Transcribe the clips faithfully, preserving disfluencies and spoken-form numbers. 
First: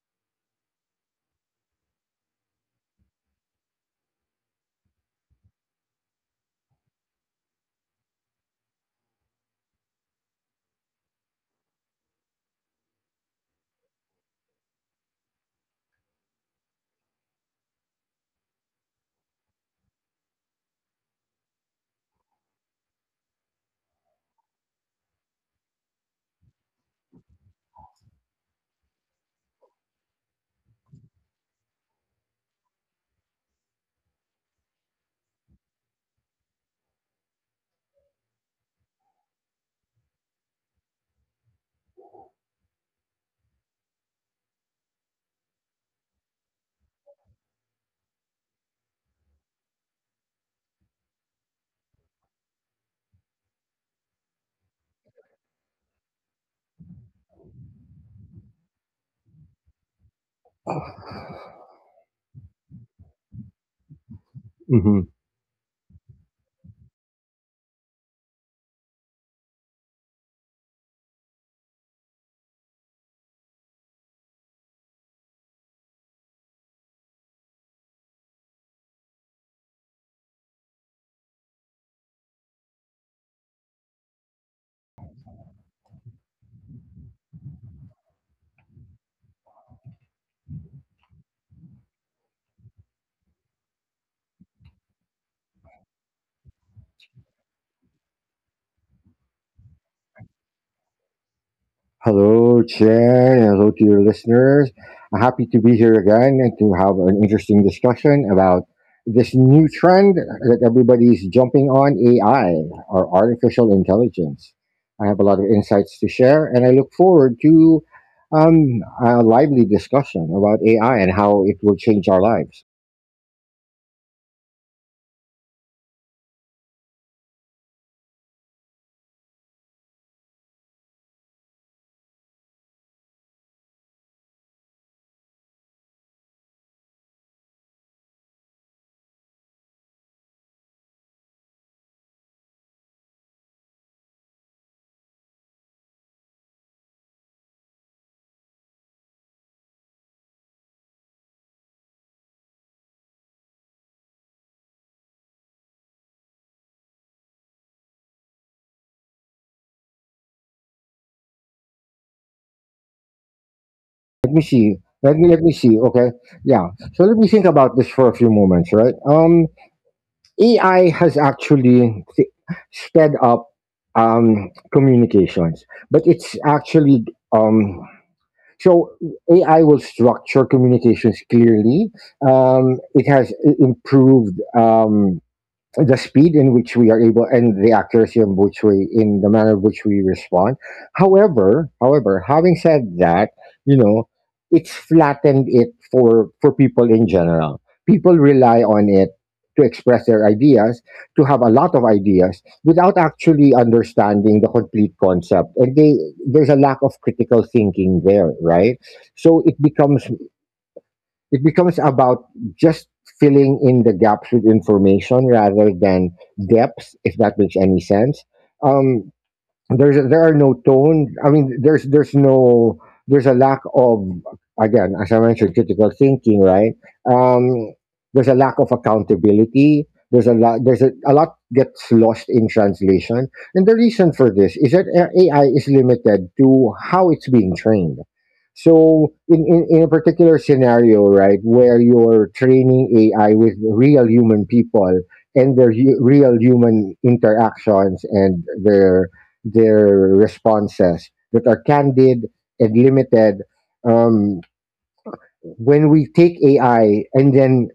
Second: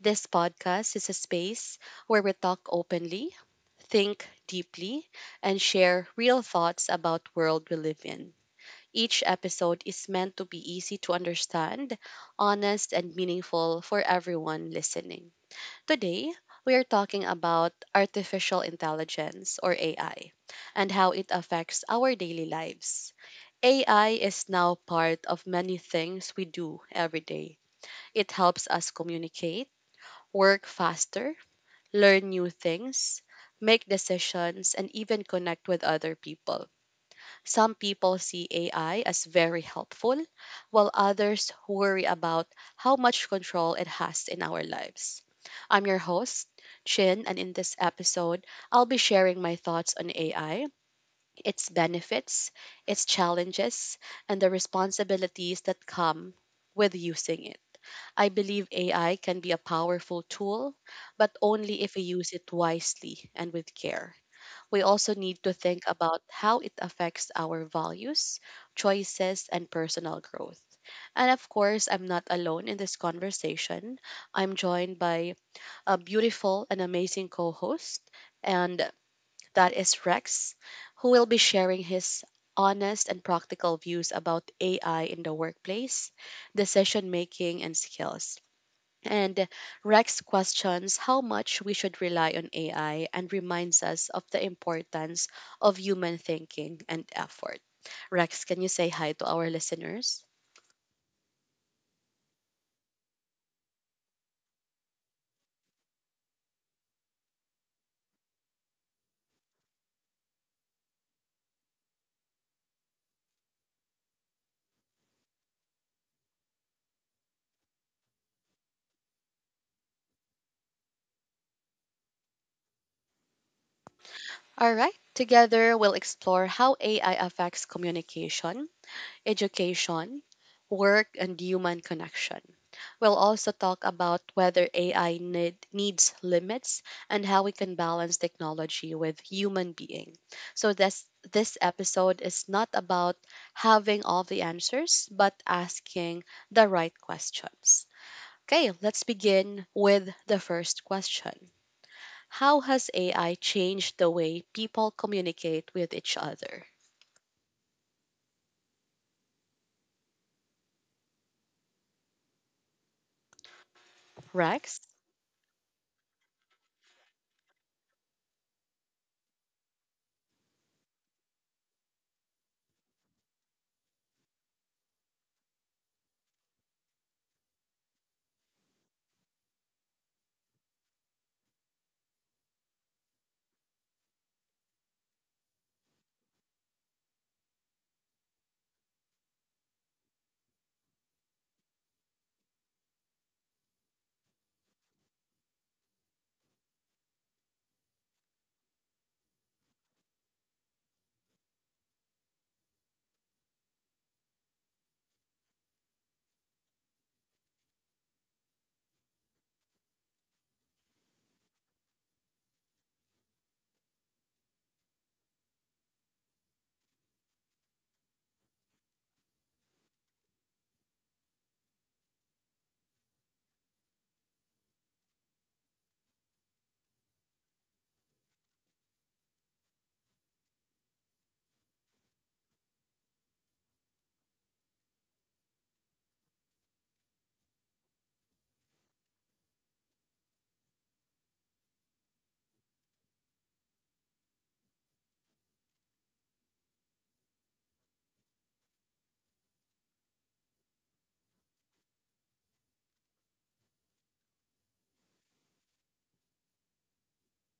This podcast is a space where we talk openly, think deeply, and share real thoughts about world we live in. Each episode is meant to be easy to understand, honest, and meaningful for everyone listening. Today, we are talking about artificial intelligence or A I and how it affects our daily lives. A I is now part of many things we do every day. It helps us communicate, work faster, learn new things, make decisions, and even connect with other people. Some people see A I as very helpful, while others worry about how much control it has in our lives. I'm your host, Chin, and in this episode, I'll be sharing my thoughts on A I, its benefits, its challenges, and the responsibilities that come with using it. I believe A I can be a powerful tool, but only if we use it wisely and with care. We Mhm. also need to think about how it affects our values, choices, and personal growth. And of course, I'm not alone in this conversation. I'm joined by a beautiful and amazing co host, and that is Rex, who will be sharing his honest and practical views about A I in the workplace, decision making, and skills. And Rex questions how much we should rely on A I and reminds us of the importance of human thinking and effort. Rex, can you say hi to our listeners? Hello, Chair, and hello to your listeners. I'm happy to be here again and to have an interesting discussion about this new trend that everybody's jumping on, A I or artificial intelligence. I have a lot of insights to share, and I look forward to um, a lively discussion about A I and how it will change our lives. All right, together we'll explore how A I affects communication, education, work, and human connection. We'll also talk about whether A I need, needs limits and how we can balance technology with human being. So this this episode is not about having all the answers, but asking the right questions. Okay, let's begin with the first question. How has A I changed the way people communicate with each other? Let me see. Rex? Let me let me see. Okay, yeah. So let me think about this for a few moments, right? Um, A I has actually th- sped up um, communications, but it's actually um, so A I will structure communications clearly. Um, it has i- improved. Um, the speed in which we are able and the accuracy in which we in the manner in which we respond. However however having said that, you know it's flattened it for for people in general. People rely on it to express their ideas, to have a lot of ideas without actually understanding the complete concept, and they there's a lack of critical thinking there, right? So it becomes, it becomes about just filling in the gaps with information rather than depth, if that makes any sense. Um, there's there are no tone. I mean, there's there's no, there's a lack of, again, as I mentioned, critical thinking, right? Um, there's a lack of accountability. There's a lot. There's a, a lot gets lost in translation, and the reason for this is that A- AI is limited to how it's being trained. So, in, in, in a particular scenario, right, where you're training A I with real human people and their hu- real human interactions, and their their responses that are candid and limited. Um, when we take A I and then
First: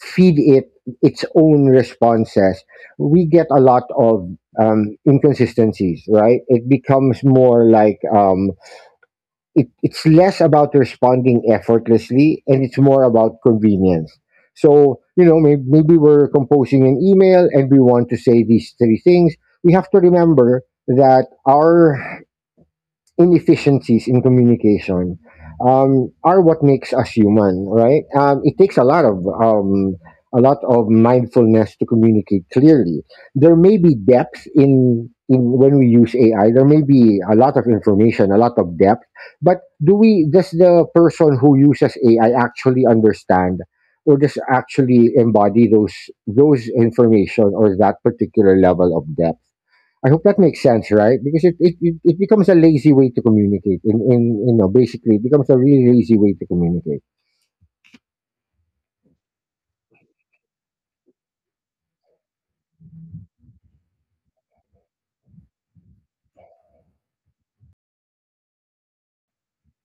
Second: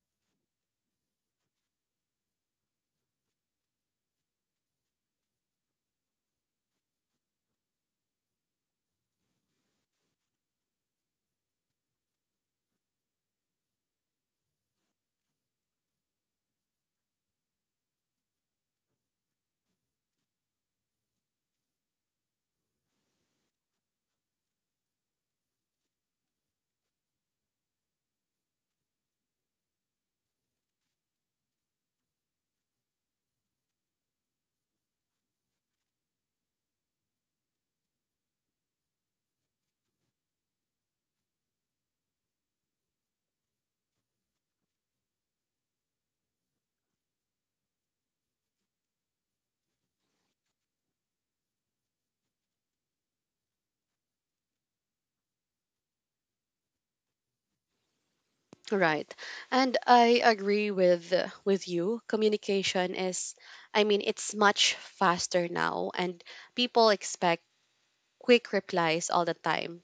feed it its own responses, we get a lot of um, inconsistencies, right? It becomes more like um, it, it's less about responding effortlessly and it's more about convenience. So, you know, maybe, maybe we're composing an email and we want to say these three things. We have to remember that our inefficiencies in communication um, are what makes us human, right? Um, it takes a lot of um, a lot of mindfulness to communicate clearly. There may be depth in in when we use A I. There may be a lot of information, a lot of depth, but do we, does the person who uses A I actually understand? Or just actually embody those those information or that particular level of depth. I hope that makes sense, right? Because it, it, it, it becomes a lazy way to communicate. In in you know, basically, it becomes a really lazy way to communicate. Right. And I agree with uh, with you. Communication is I mean it's much faster now and people expect quick replies all the time.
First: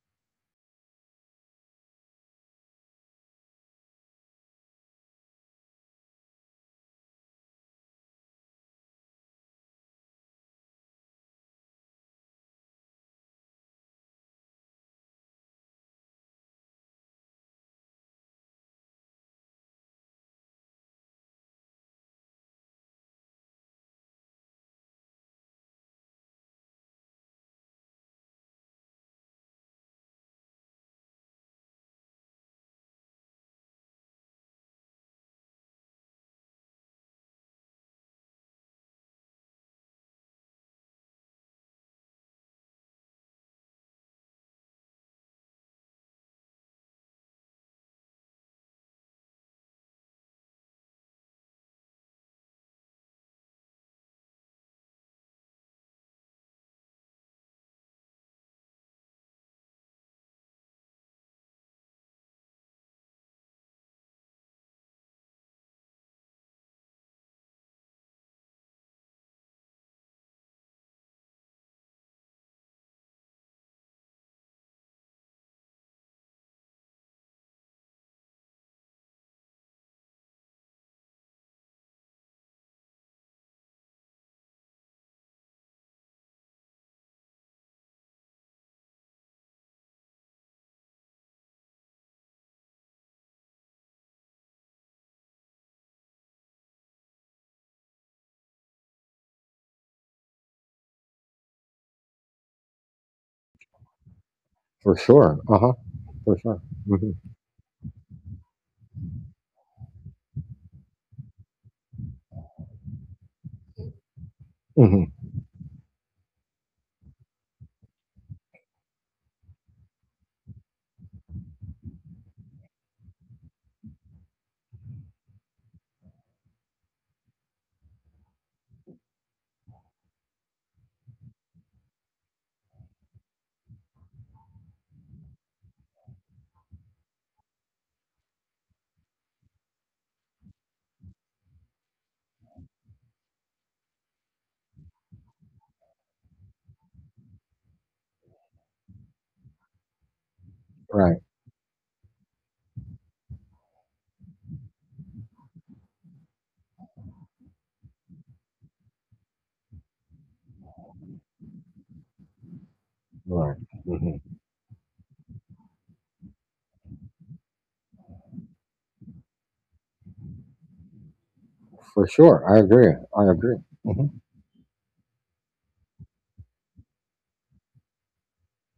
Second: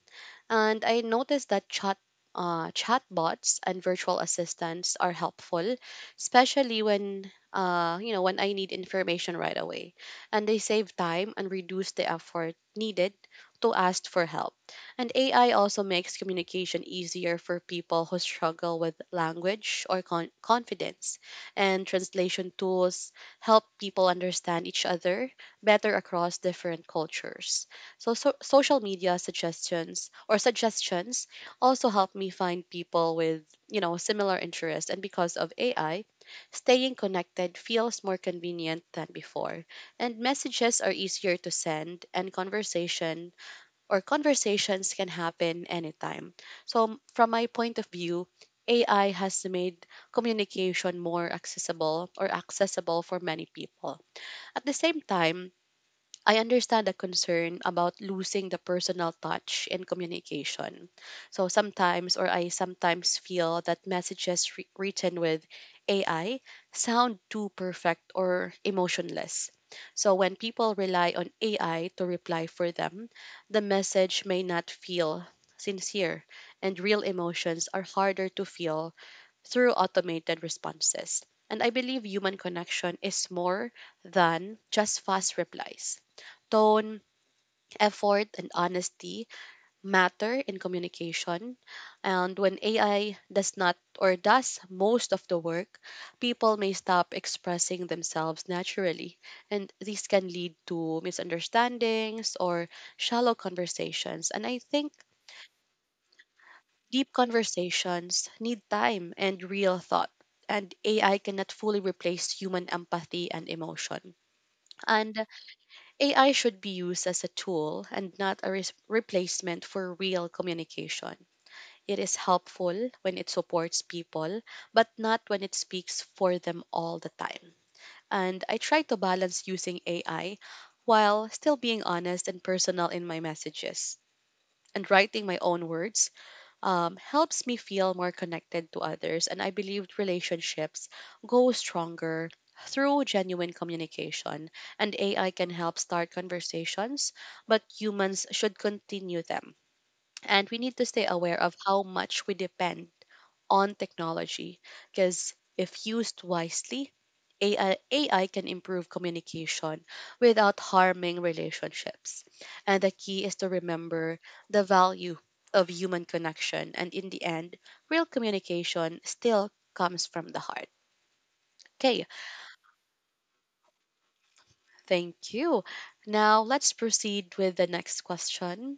And I noticed that chat uh, chatbots and virtual assistants are helpful, especially when uh, you know when I need information right away. And they save time and reduce the effort needed to ask for help. And A I also makes communication easier for people who struggle with language or con- confidence. And translation tools help people understand each other better across different cultures. So, so social media suggestions or suggestions also help me find people with, you know, similar interests and because of A I, staying connected feels more convenient than before. And messages are easier to send and conversation or conversations can happen anytime. So from my point of view, A I has made communication more accessible or accessible for many people. At the same time, I understand the concern about losing the personal touch in communication. So sometimes, or I sometimes feel that messages wri- written with A I sound too perfect or emotionless. So when people rely on A I to reply for them, the message may not feel sincere, and real emotions are harder to feel through automated responses. And I believe human connection is more than just fast replies. Tone, effort, and honesty matter in communication. And when A I does not or does most of the work, people may stop expressing themselves naturally. And this can lead to misunderstandings or shallow conversations. And I think For sure. Uh huh. For sure. deep conversations need time and real thought. And A I cannot fully replace human empathy and emotion. hmm hmm And A I should be used as a tool and not a res- replacement for real communication. It is helpful when it supports people, but not when it speaks for them all the time. And I try to balance using A I while still being honest and personal in my messages and writing my own words um, helps me feel more connected to others, and I believe relationships go stronger through genuine communication. And A I can help start conversations, but humans should continue them. And we need to stay Right. aware of how much we depend on technology because if used wisely, A I, can improve communication without harming relationships. And the key is to Right. hmm remember the value of human connection. And in the end, real communication still comes from the heart. Okay, For sure. I agree. I agree. Mm-hmm. thank you. Now let's proceed with the next question.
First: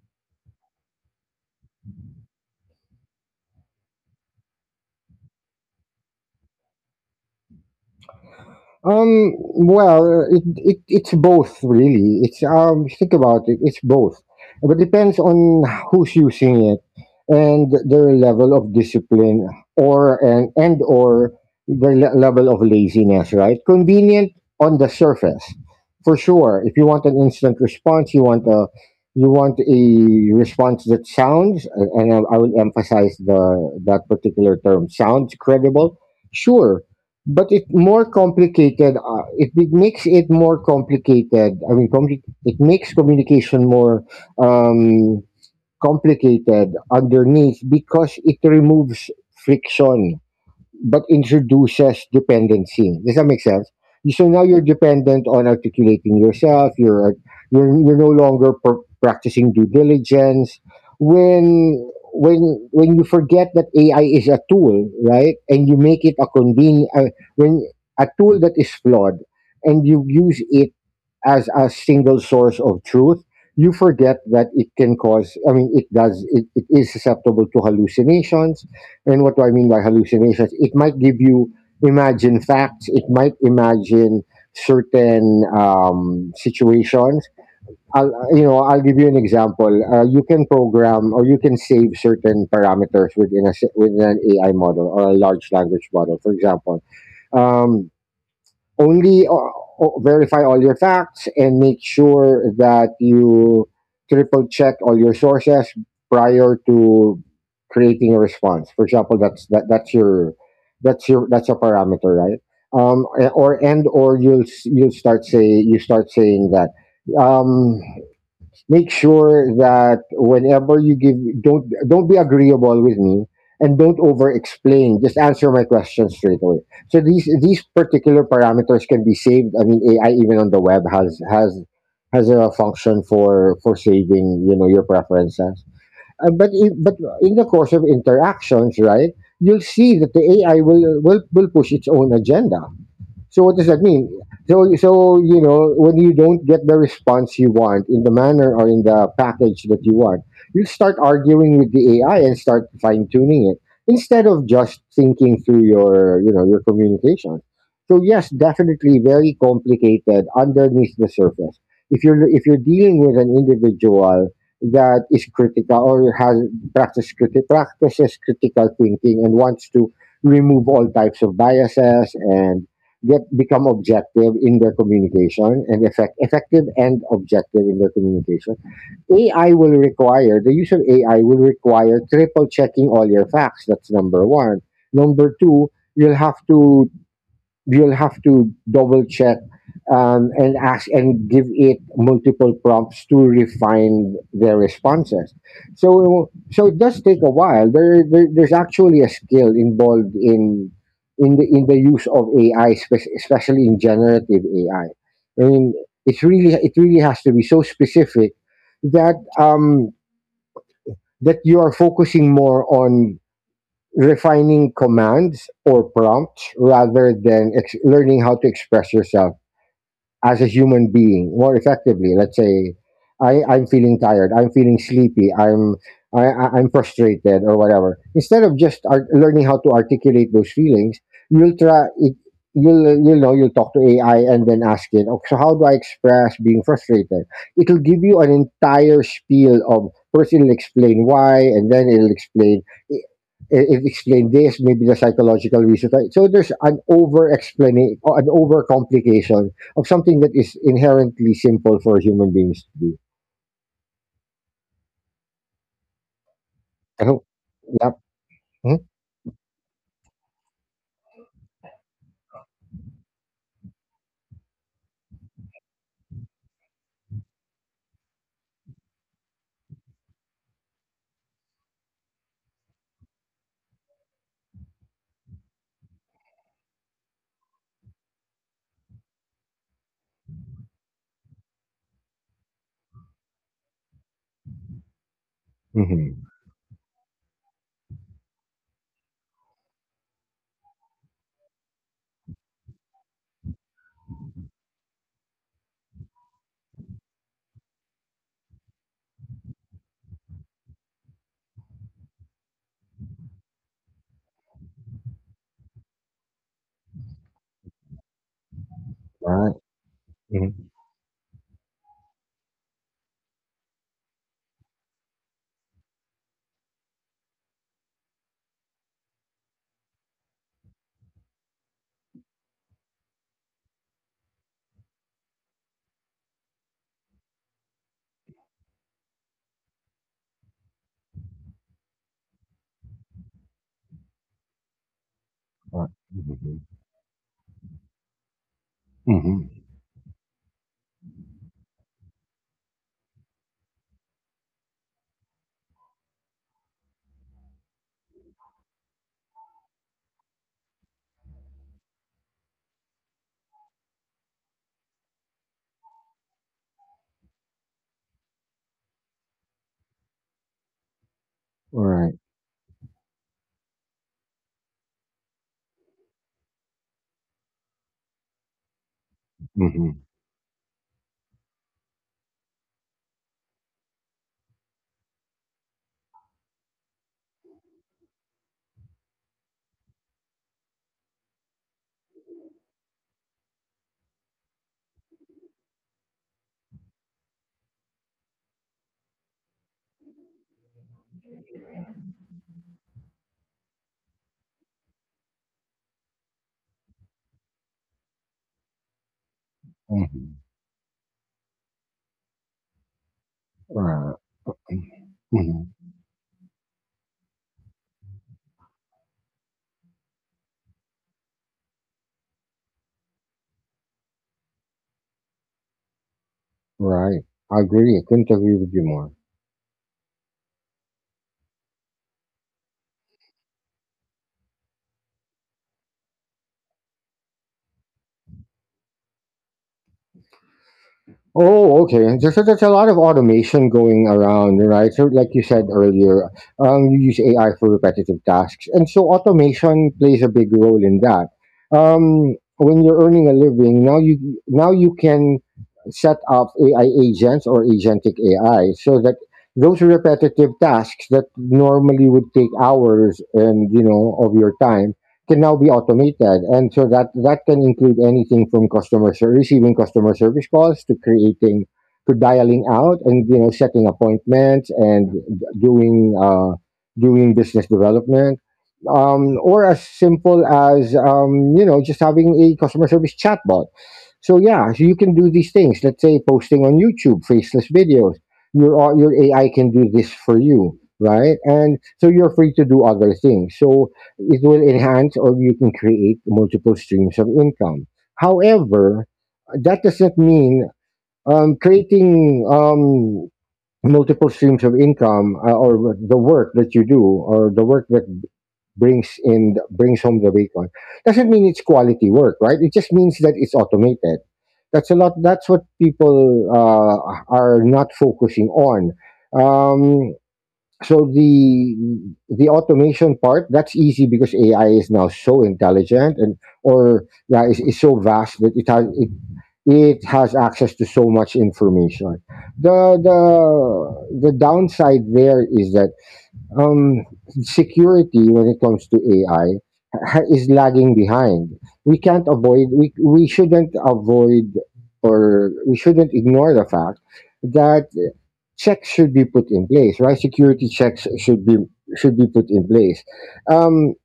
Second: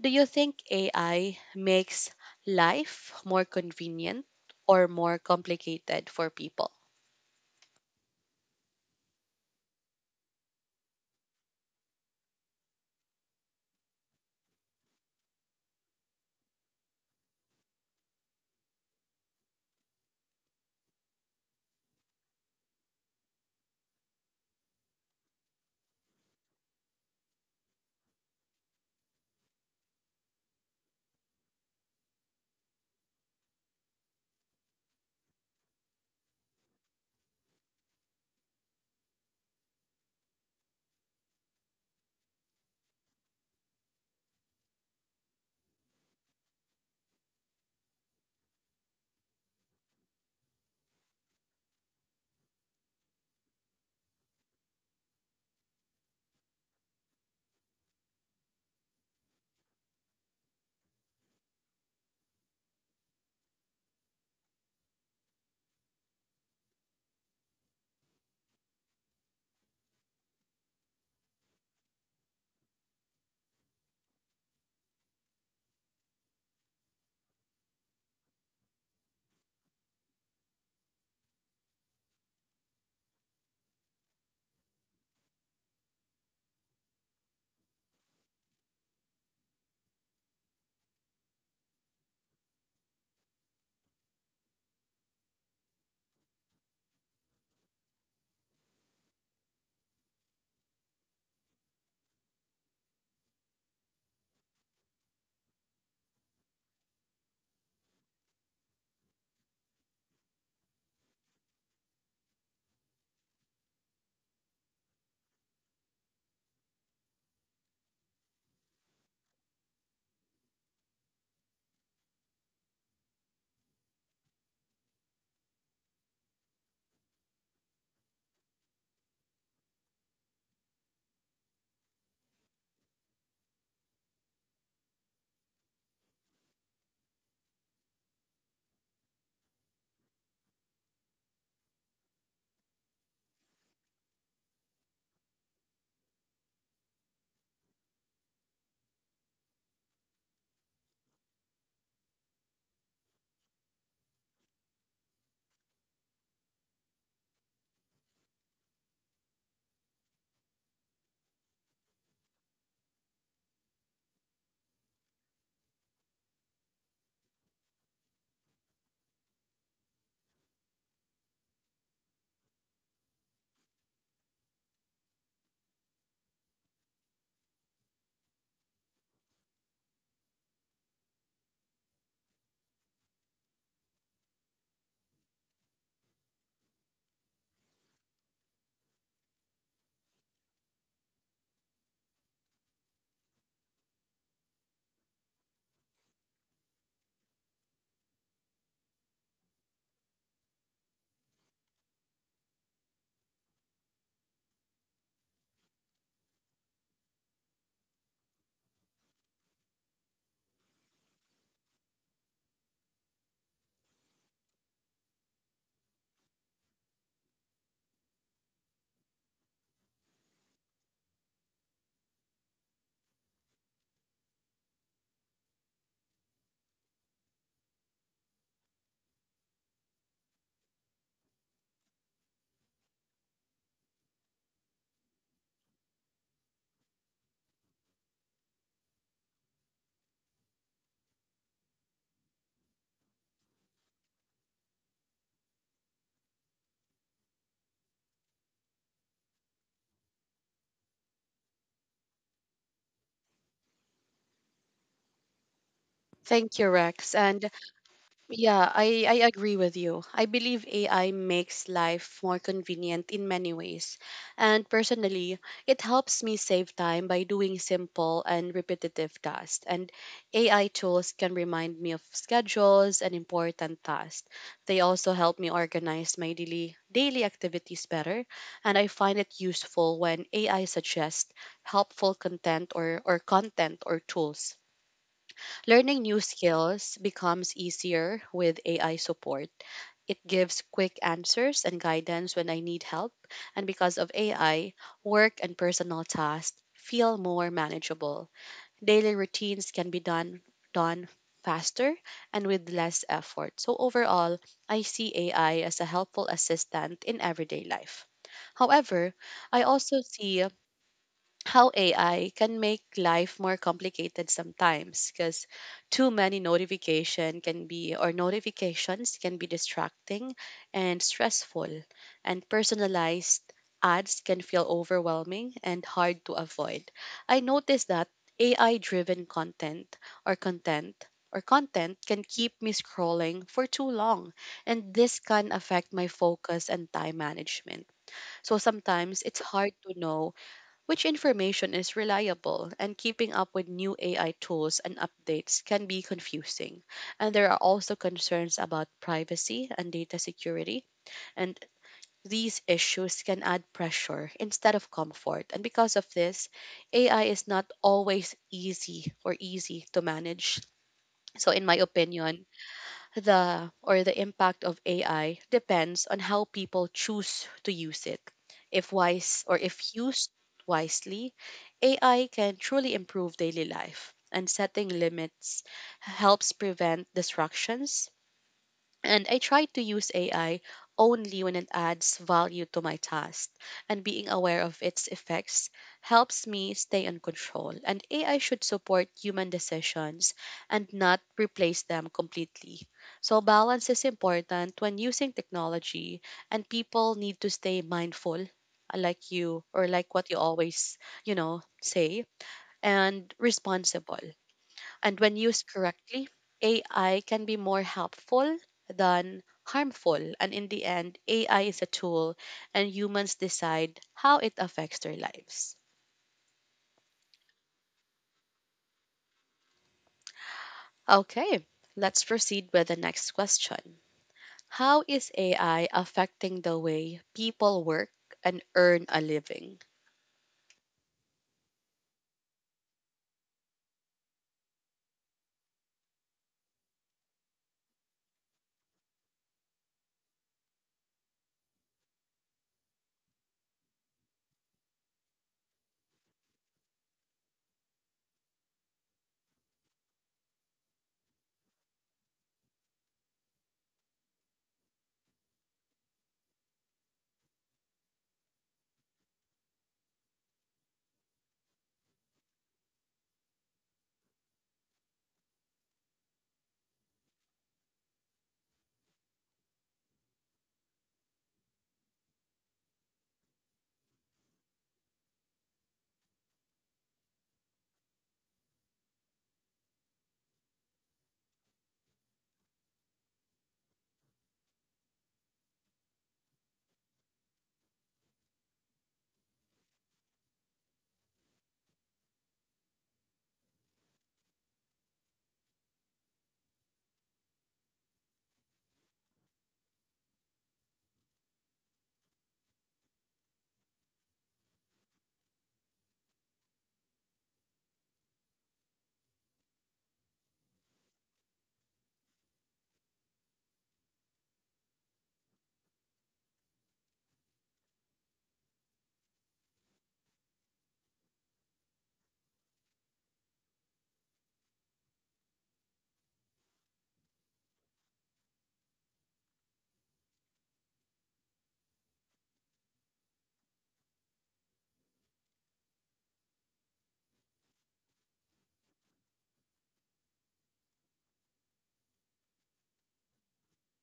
Do you think A I makes life more convenient or more complicated for people? Um, well, uh, it, it it's both, really. It's, um, think about it. It's both, but depends on who's using it and their level of discipline or and and or their le- level of laziness. Right? Convenient on the surface, for sure. If you want an instant response, you want a, you want a response that sounds, and I, I will emphasize the, that particular term, sounds credible. Sure, but it more complicated, uh, it, it makes it more complicated. I mean compli- it makes communication more um, complicated underneath because it removes friction but introduces dependency. Does that make sense? So now you're dependent on articulating yourself. You're you're you're no longer pr- practicing due diligence. When when when you forget that A I is a tool, right, and you make it a convenient, uh, when a tool that is flawed, and you use it as a single source of truth, you forget that it can cause. I mean, it does. It, it is susceptible to hallucinations. And what do I mean by hallucinations? It might give you imagine facts. It might imagine certain um, situations. I'll, you know, I'll give you an example. Uh, you can program or you can save certain parameters within a s- within an A I model or a large language model. For example, um, only uh, o- verify all your facts and make sure that you triple check all your sources prior to creating a response, for example. That's that, that's your, that's your that's a parameter, right? Um a- or and or you'll s- you'll start say, you start saying that, um make sure that whenever you give, don't don't be agreeable with me and don't over explain, just answer my question straight away. So these these particular parameters can be saved. I mean, AI even on the web has has has a function for for saving, you know, your preferences. Uh, but in, but in the course of interactions, right, you'll see that the A I will will, will push its own agenda. So what does that mean? So so you know, when you don't get the response you want in the manner or in the package that you want, you start arguing with the A I and start fine tuning it instead of just thinking through your, you know, your communication. So yes, definitely very complicated underneath the surface. If you're if you're dealing with an individual that is critical or has practices, criti- practices critical thinking and wants to remove all types of biases and get become objective in their communication and effect, effective and objective in their communication. A I will require the use of, A I will require triple checking all your facts. That's number one. Number two, you'll have to, you'll have to double check um, and ask and give it multiple prompts to refine their responses. So so it does take a while. There, there there's actually a skill involved in, in the in the use of A I, spe- especially in generative A I. I I mean, it's really, it really has to be so specific that um, that you are focusing more on refining commands or prompts rather than ex- learning how to express yourself as a human being more effectively. Let's say I I'm feeling tired I'm feeling sleepy I'm I, I- I'm frustrated or whatever. Instead of just art- learning how to articulate those feelings, you'll try. It, you'll you'll know you'll talk to A I and then ask it. Okay, so how do I express being frustrated? It'll give you an entire spiel of, first it'll explain why, and then it'll explain it, it explain this, maybe the psychological reasons. Right? So there's an over explanation, an over of something that is inherently simple for human beings to do. Thank you, I Rex. hope. And Yep. yeah, Mm-hmm. I, I agree with you. I believe A I makes life more convenient in many ways. And personally, it helps me save time by doing simple and repetitive tasks. And A I tools can remind me of schedules and important tasks. They also help me organize my daily daily activities better, and I find it useful when A I suggests helpful content or, or content or tools. Learning new Mm-hmm. skills becomes easier with A I support. It gives quick answers and guidance when I need help, and because of A I, work and personal tasks feel more manageable. Daily routines can be done done faster and with less effort. So overall, I see A I as a helpful assistant in everyday life. However, Right. I also see Mm-hmm. how A I can make life more complicated sometimes because too many notification can be or notifications can be distracting and stressful and personalized ads can feel overwhelming and hard to avoid. I noticed that A I driven content or content or content can keep me scrolling for too long and this can Right. affect my Mm-hmm. focus and time management. So sometimes it's Mm-hmm. hard to know which information is reliable, and keeping up with new A I tools and updates can be confusing. And there are also concerns about privacy and data security, and these issues can add pressure instead of comfort. And because of this, A I is not always easy or easy to manage. So, in my Right. opinion, the or the impact of A I depends on how people choose to use it. If wise or if Mm-hmm. used wisely, A I can truly improve daily life, and setting limits helps prevent distractions and I try to use A I only when it adds value to my task, and being aware of its effects helps me stay in control. And A I should support human decisions and not replace them completely. So, balance is important when using technology, and people need to stay mindful, like you, or like Mm-hmm. what you always, you know, say, and Right. responsible. And when used Mm-hmm. correctly, A I can be more helpful than harmful. And in the end, A I is a tool and humans decide how it affects their lives. Right. I agree. I couldn't agree with you more. Okay, let's proceed with the next question. How is A I affecting the way people work and earn a living? Oh, okay. There's, there's a lot of automation going around, right? So, like you said earlier, um, you use A I for repetitive tasks, and so automation plays a big role in that. Um, when you're earning a living, now you, now you can set up A I agents or agentic A I, so that those repetitive tasks that normally would take hours, and you know, of your time, can now be automated. And so that that can include anything from customer ser- receiving customer service calls to creating, to dialing out and, you know, setting appointments and doing uh, doing business development. Um, or as simple as, um, you know, just having a customer service chatbot. So yeah, so you can do these things. Let's say posting on YouTube, faceless videos. Your au- your A I can do this for you, right? And so you're free to do other things. So it will enhance, or you can create multiple streams of income. However, that doesn't mean um, creating um, multiple streams of income, uh, or the work that you do or the work that brings in brings home the bacon, doesn't mean it's quality work, right? It just means that it's automated. That's a lot. That's what people uh, are not focusing on. Um, so the the automation part, that's easy because A I is now so intelligent and, or yeah, is is so vast that it has it, it has access to so much information. The the the downside there is that um, security when it comes to A I ha- is lagging behind. We can't avoid, we we shouldn't avoid or we shouldn't ignore the fact that checks should be put in place, right? Security checks should be, should be put in place. Um,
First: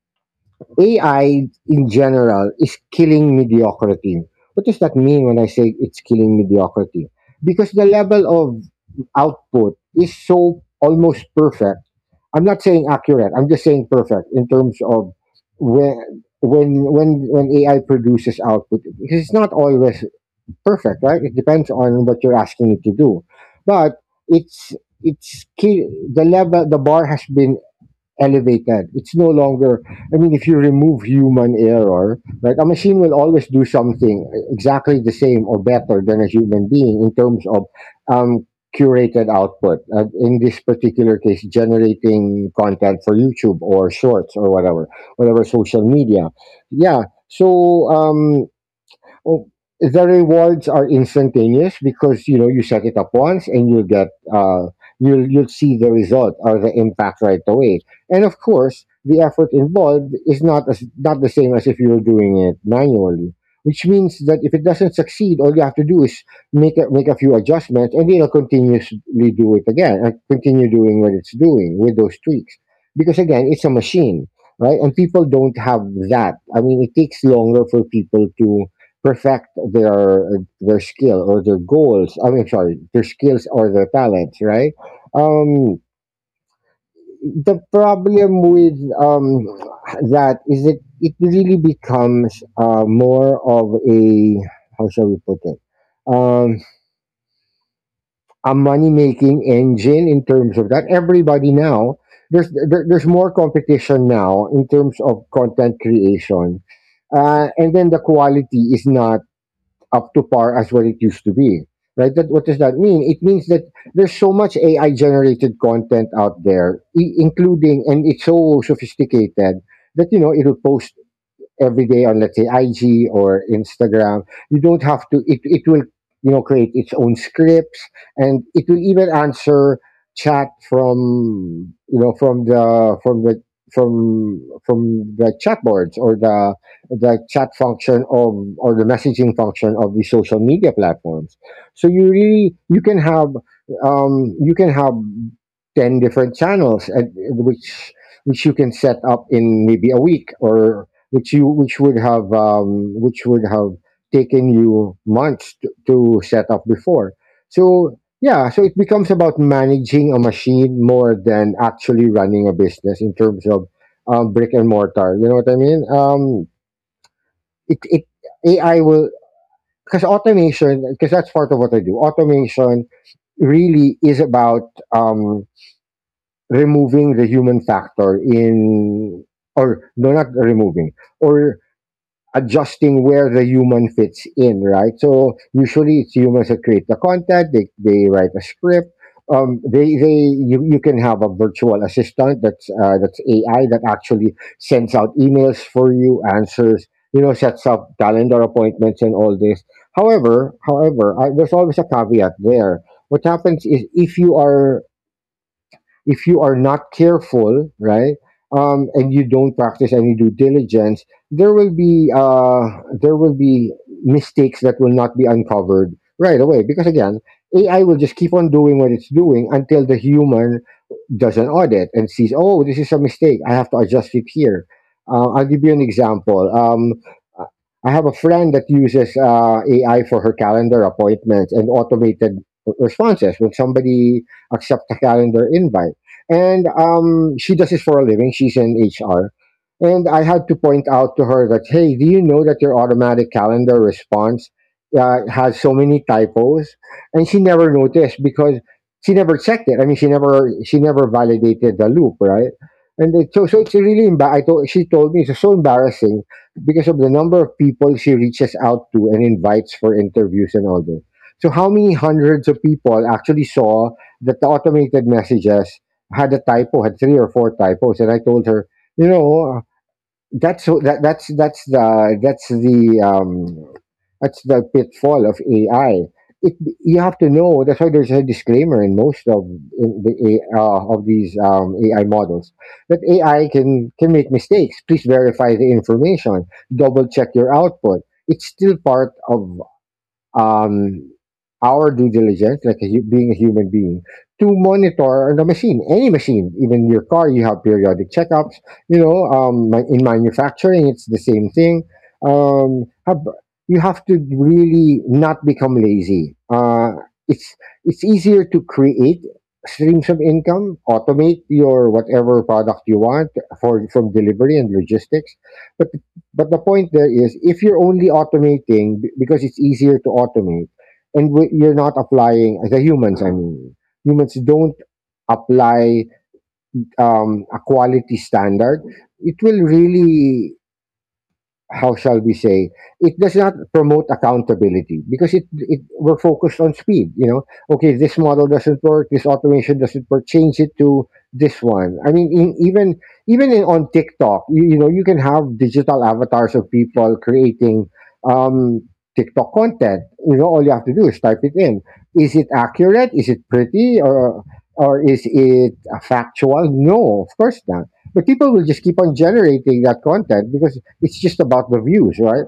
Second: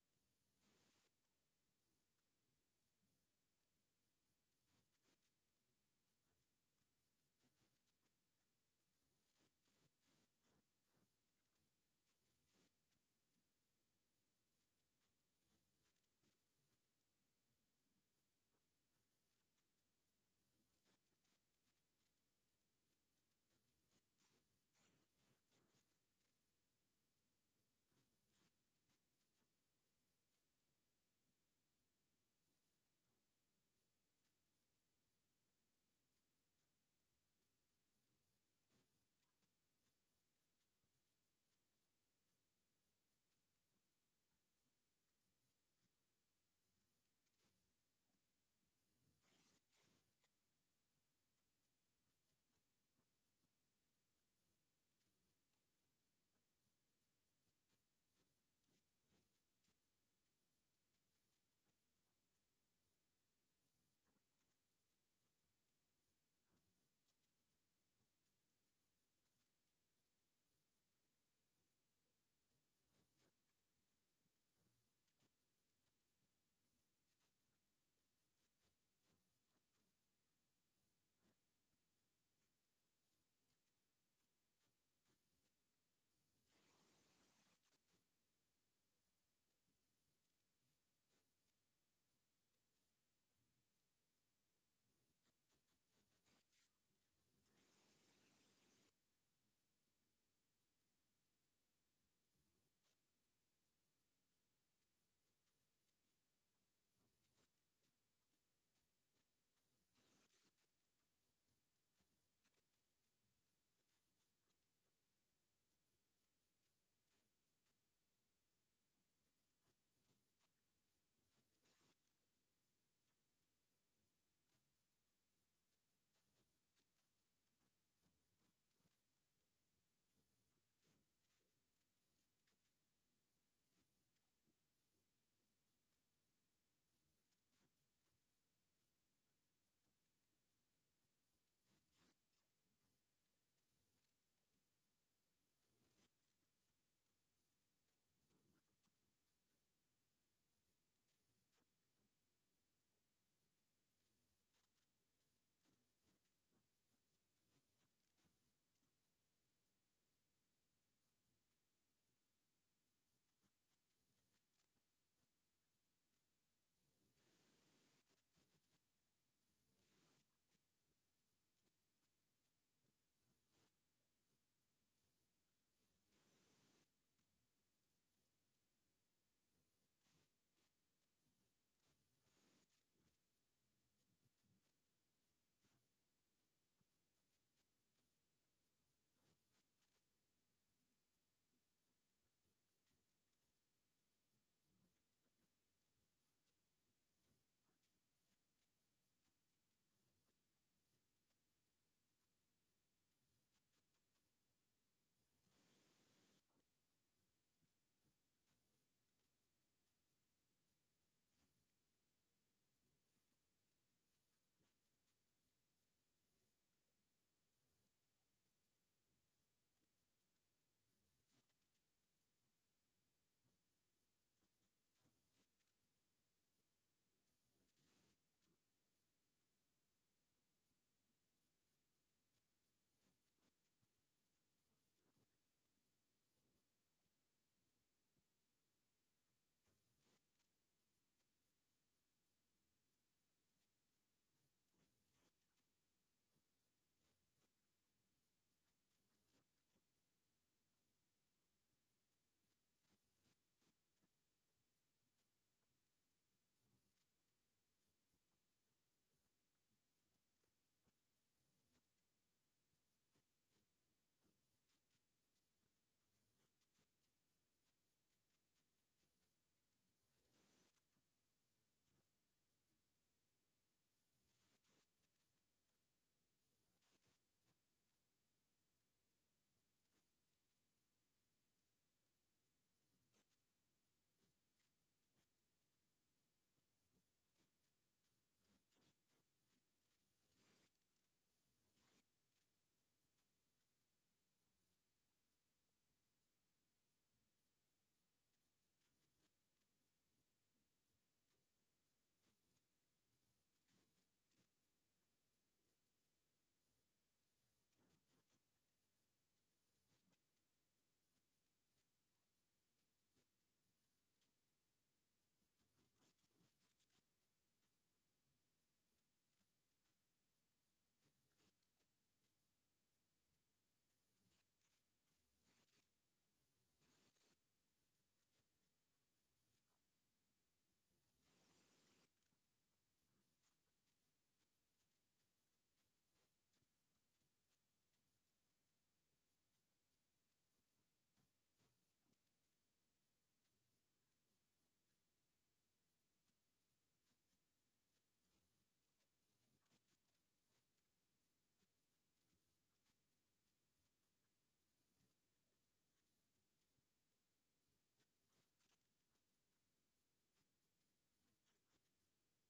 A I in general is killing mediocrity. What does that mean when I say it's killing mediocrity? Because the level of output is so almost perfect. I'm not saying accurate. I'm just saying perfect in terms of, when when when when A I produces output. Because it's not always perfect, right? It depends on what you're asking it to do, but it's it's key. The level, the bar has been elevated. It's no longer. I mean, if you remove human error, right, a machine will always do something exactly the same or better than a human being in terms of um, curated output. Uh, in this particular case, generating content for YouTube or Shorts or whatever, whatever social media. Yeah. So. Um, Oh, the rewards are instantaneous because you know you set it up once and you get uh, you'll you'll see the result or the impact right away. And of course, the effort involved is not as, not the same as if you were doing it manually. Which means that if it doesn't succeed, all you have to do is make a, make a few adjustments, and it'll continuously do it again and continue doing what it's doing with those tweaks. Because again, it's a machine, right? And people don't have that. I mean, it takes longer for people to perfect their their skill or their goals. I mean, sorry, their skills or their talents, right? Um, the problem with um, that is that it really becomes uh, more of a, how shall we put it, um, a money making engine in terms of that. Everybody now, there's there, there's more competition now in terms of content creation, uh, and then the quality is not up to par as what it used to be, right? That what does that mean? It means that there's so much AI generated content out there, i- including, and it's so sophisticated that, you know, it'll post every day on, let's say, I G or Instagram. You don't have to, it, it will, you know, create its own scripts, and it will even answer chat from, you know, from the from the from from the chat boards or the the chat function of, or the messaging function of, the social media platforms. So you really, you can have um you can have ten different channels, and which which you can set up in maybe a week, or which you which would have, um, which would have taken you months to, to set up before. So yeah, so it becomes about managing a machine more than actually running a business in terms of, um, brick and mortar. You know what I mean? Um, it it A I will, because automation, because that's part of what I do. Automation really is about, um, removing the human factor in, or no, not removing, or adjusting where the human fits in, right? So usually it's humans that create the content. They, they write a script. Um, they, they you, you can have a virtual assistant that's uh, that's A I, that actually sends out emails for you, answers, you know, sets up calendar appointments and all this. However, however, I, there's always a caveat there. What happens is, if you are, if you are not careful, right, um, and you don't practice any due diligence, there will be uh, there will be mistakes that will not be uncovered right away, because again, A I will just keep on doing what it's doing until the human does an audit and sees, oh, this is a mistake. I have to adjust it here. Uh, I'll give you an example. Um, I have a friend that uses uh, A I for her calendar appointments and automated r- responses when somebody accepts a calendar invite. And um, she does this for a living. She's in H R. And I had to point out to her that, hey, do you know that your automatic calendar response uh, has so many typos? And she never noticed because she never checked it. I mean, she never she never validated the loop, right? And it, so so it's really embar- I told she told me it's so embarrassing, because of the number of people she reaches out to and invites for interviews and all this. So how many hundreds of people actually saw that the automated messages had a typo, had three or four typos. And I told her, you know, that's that, that's that's the that's the um, that's the pitfall of A I. It, you have to know. That's why there's a disclaimer in most of, in the A- uh, of these um, A I models, that A I can can make mistakes. Please verify the information. Double check your output. It's still part of, um, our due diligence, like a, hu- being a human being, to monitor the machine, any machine. Even your car, you have periodic checkups. You know, um, ma- in manufacturing, it's the same thing. Um, have, you have to really not become lazy. Uh, it's it's easier to create streams of income, automate your whatever product you want, for from delivery and logistics. but but the point there is, if you're only automating b- because it's easier to automate, and w- you're not applying the humans, I mean, humans don't apply um, a quality standard, it will really, how shall we say, it does not promote accountability. Because it, it we're focused on speed. You know, okay, this model doesn't work, this automation doesn't work, change it to this one. I mean, in, even even in, on TikTok, you, you know, you can have digital avatars of people creating um TikTok content. You know, all you have to do is type it in. Is it accurate? Is it pretty? Or or is it factual? No, of course not. But people will just keep on generating that content because it's just about the views, right?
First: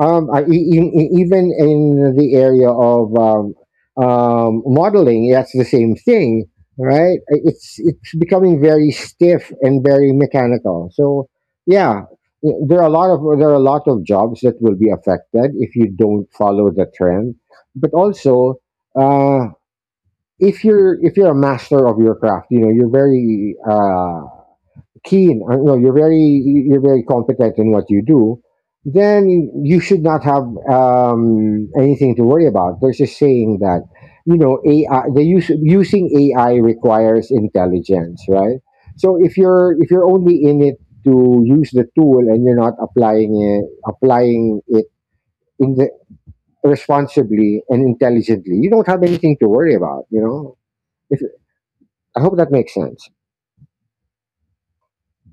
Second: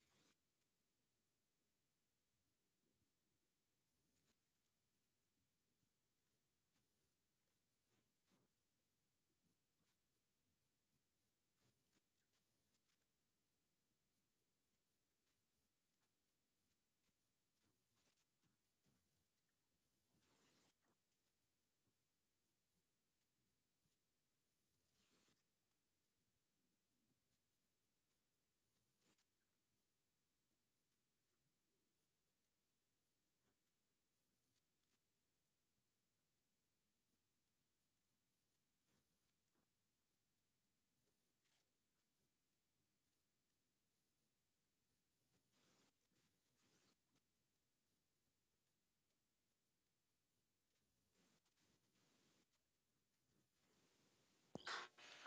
Um, I, e- e- e- Even in the area of um, um, modeling, that's the same thing, right? I- It's it's becoming very stiff and very mechanical. So yeah, y- there are a lot of, there are a lot of jobs that will be affected if you don't follow the trend. But also, Uh, if you're, if you're a master of your craft, you know, you're very uh, keen, uh, no, you're very, you're very competent in what you do, then you should not have um, anything to worry about. There's a saying that, you know, A I the use using A I requires intelligence, right? So if you're, if you're only in it to use the tool, and you're not applying it applying it in the, responsibly and intelligently, you don't have anything to worry about. You know, if, I hope that makes sense.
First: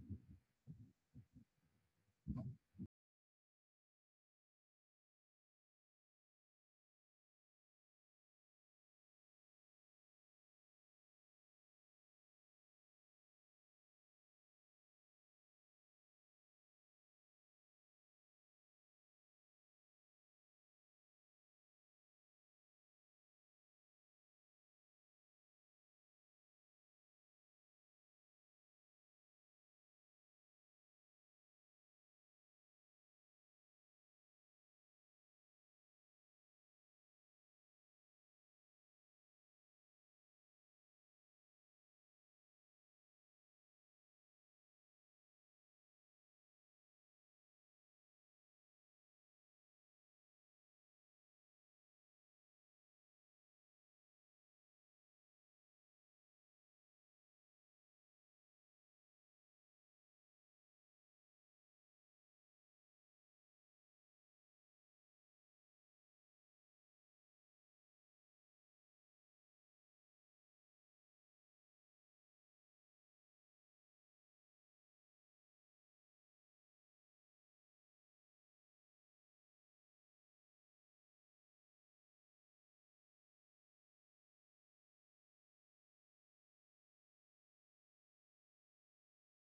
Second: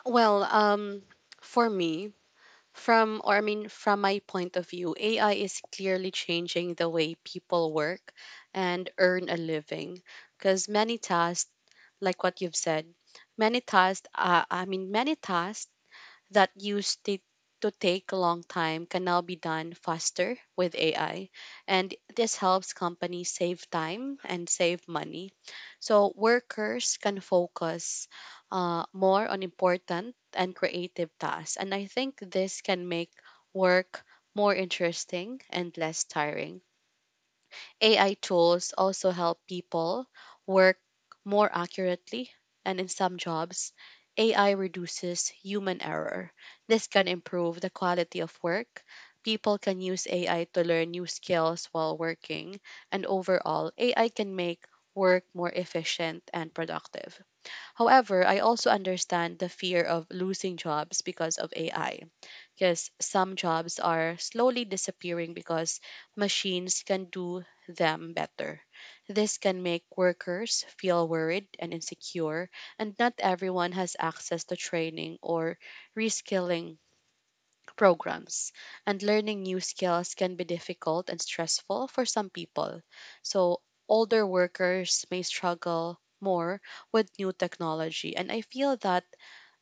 Well, um, for me, from, or I mean, from my point of view, A I is clearly changing the way people work and earn a living. Because many tasks, like what you've said, many tasks, uh, I mean, many tasks that used to to take a long time can now be done faster with A I. And this helps companies save time and save money. So workers can focus uh, more on important and creative tasks. And I think this can make work more interesting and less tiring. A I tools also help people work more accurately, and in some jobs, A I reduces human error. This can improve the quality of work. People can use A I to learn new skills while working, and overall, A I can make work more efficient and productive. However, I also understand the fear of losing jobs because of A I because some jobs are slowly disappearing because machines can do them better. This can make workers feel worried and insecure, and not everyone has access to training or reskilling programs. And learning new skills can be difficult and stressful for some people. So, older workers may struggle more with new technology. And I feel that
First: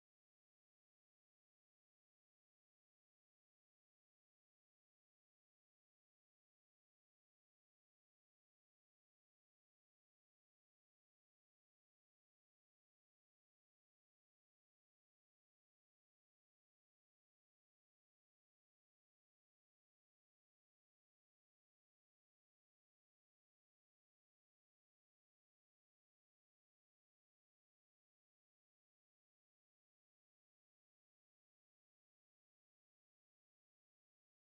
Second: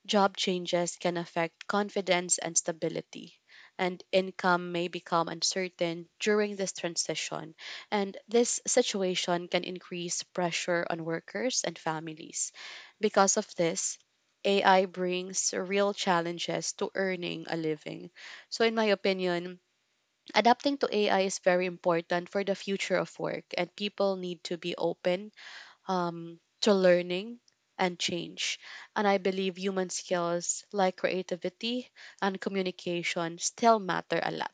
job changes can affect confidence and stability, and income may become uncertain during this transition. And this situation can increase pressure on workers and families. Because of this, A I brings real challenges to earning a living. So, in my opinion, adapting to A I is very important for the future of work, and people need to be open um, to learning and change. And I believe human skills like creativity and communication still matter a lot.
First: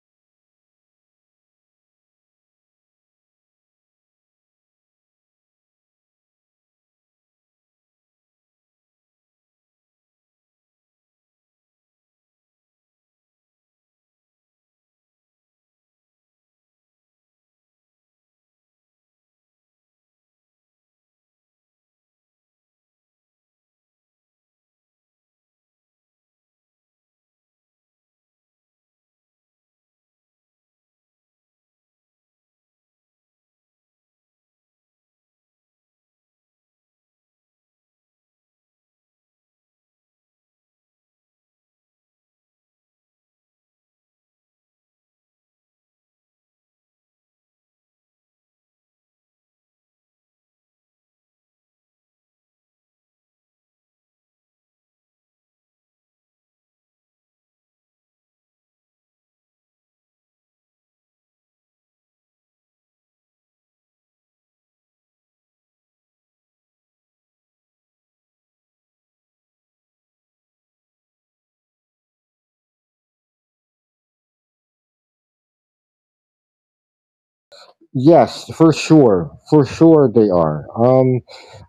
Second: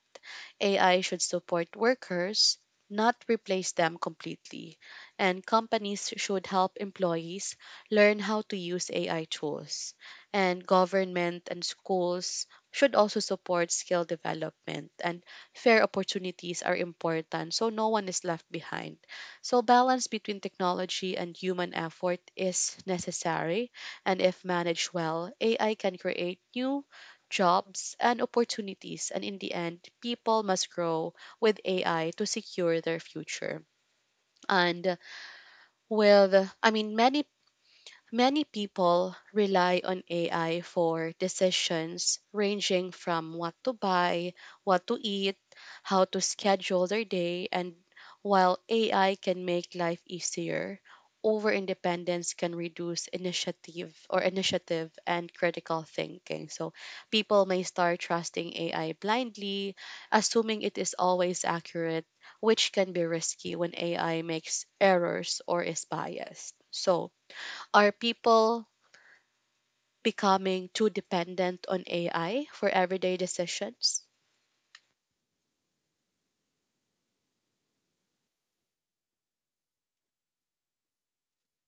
A I should support workers, not replace them completely, and companies should help employees learn how to use A I tools. And government and schools should also support skill development and fair opportunities are important so no one is left behind. So balance between technology and human effort is necessary and if managed well, A I can create new jobs, and opportunities. And in the end, people must grow with A I to secure their future. And with, I mean, many Many people rely on A I for decisions ranging from what to buy, what to eat, how to schedule their day, and while A I can make life easier, over independence can reduce initiative or initiative and critical thinking. So people may start trusting A I blindly, assuming it is always accurate, which can be risky when A I makes errors or is biased. So are people becoming too dependent on A I for everyday decisions? Yes, for sure. For sure they are. Um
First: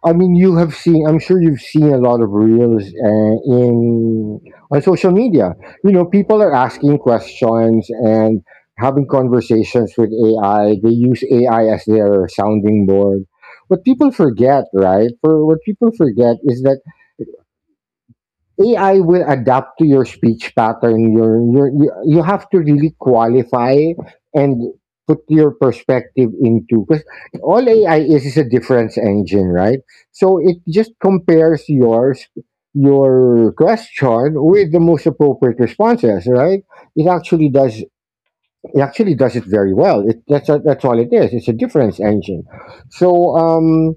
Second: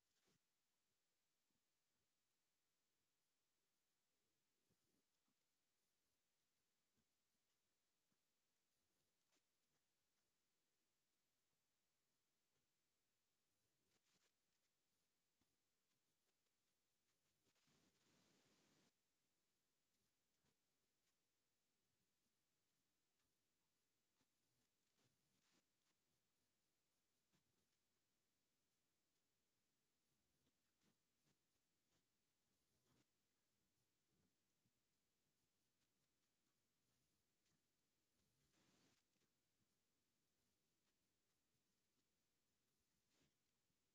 I mean, you have seen, I'm sure you've seen a lot of reels uh, in on social media. You know, people are asking questions and having conversations with A I. They use A I as their sounding board. What people forget, right? For what people forget is that A I will adapt to your speech pattern. Your, your, you you have to really qualify and put your perspective into, because all A I is is a difference engine, right? So it just compares yours your question with the most appropriate responses, right? It actually does, it actually does it very well. It, that's that's all it is. It's a difference engine. So um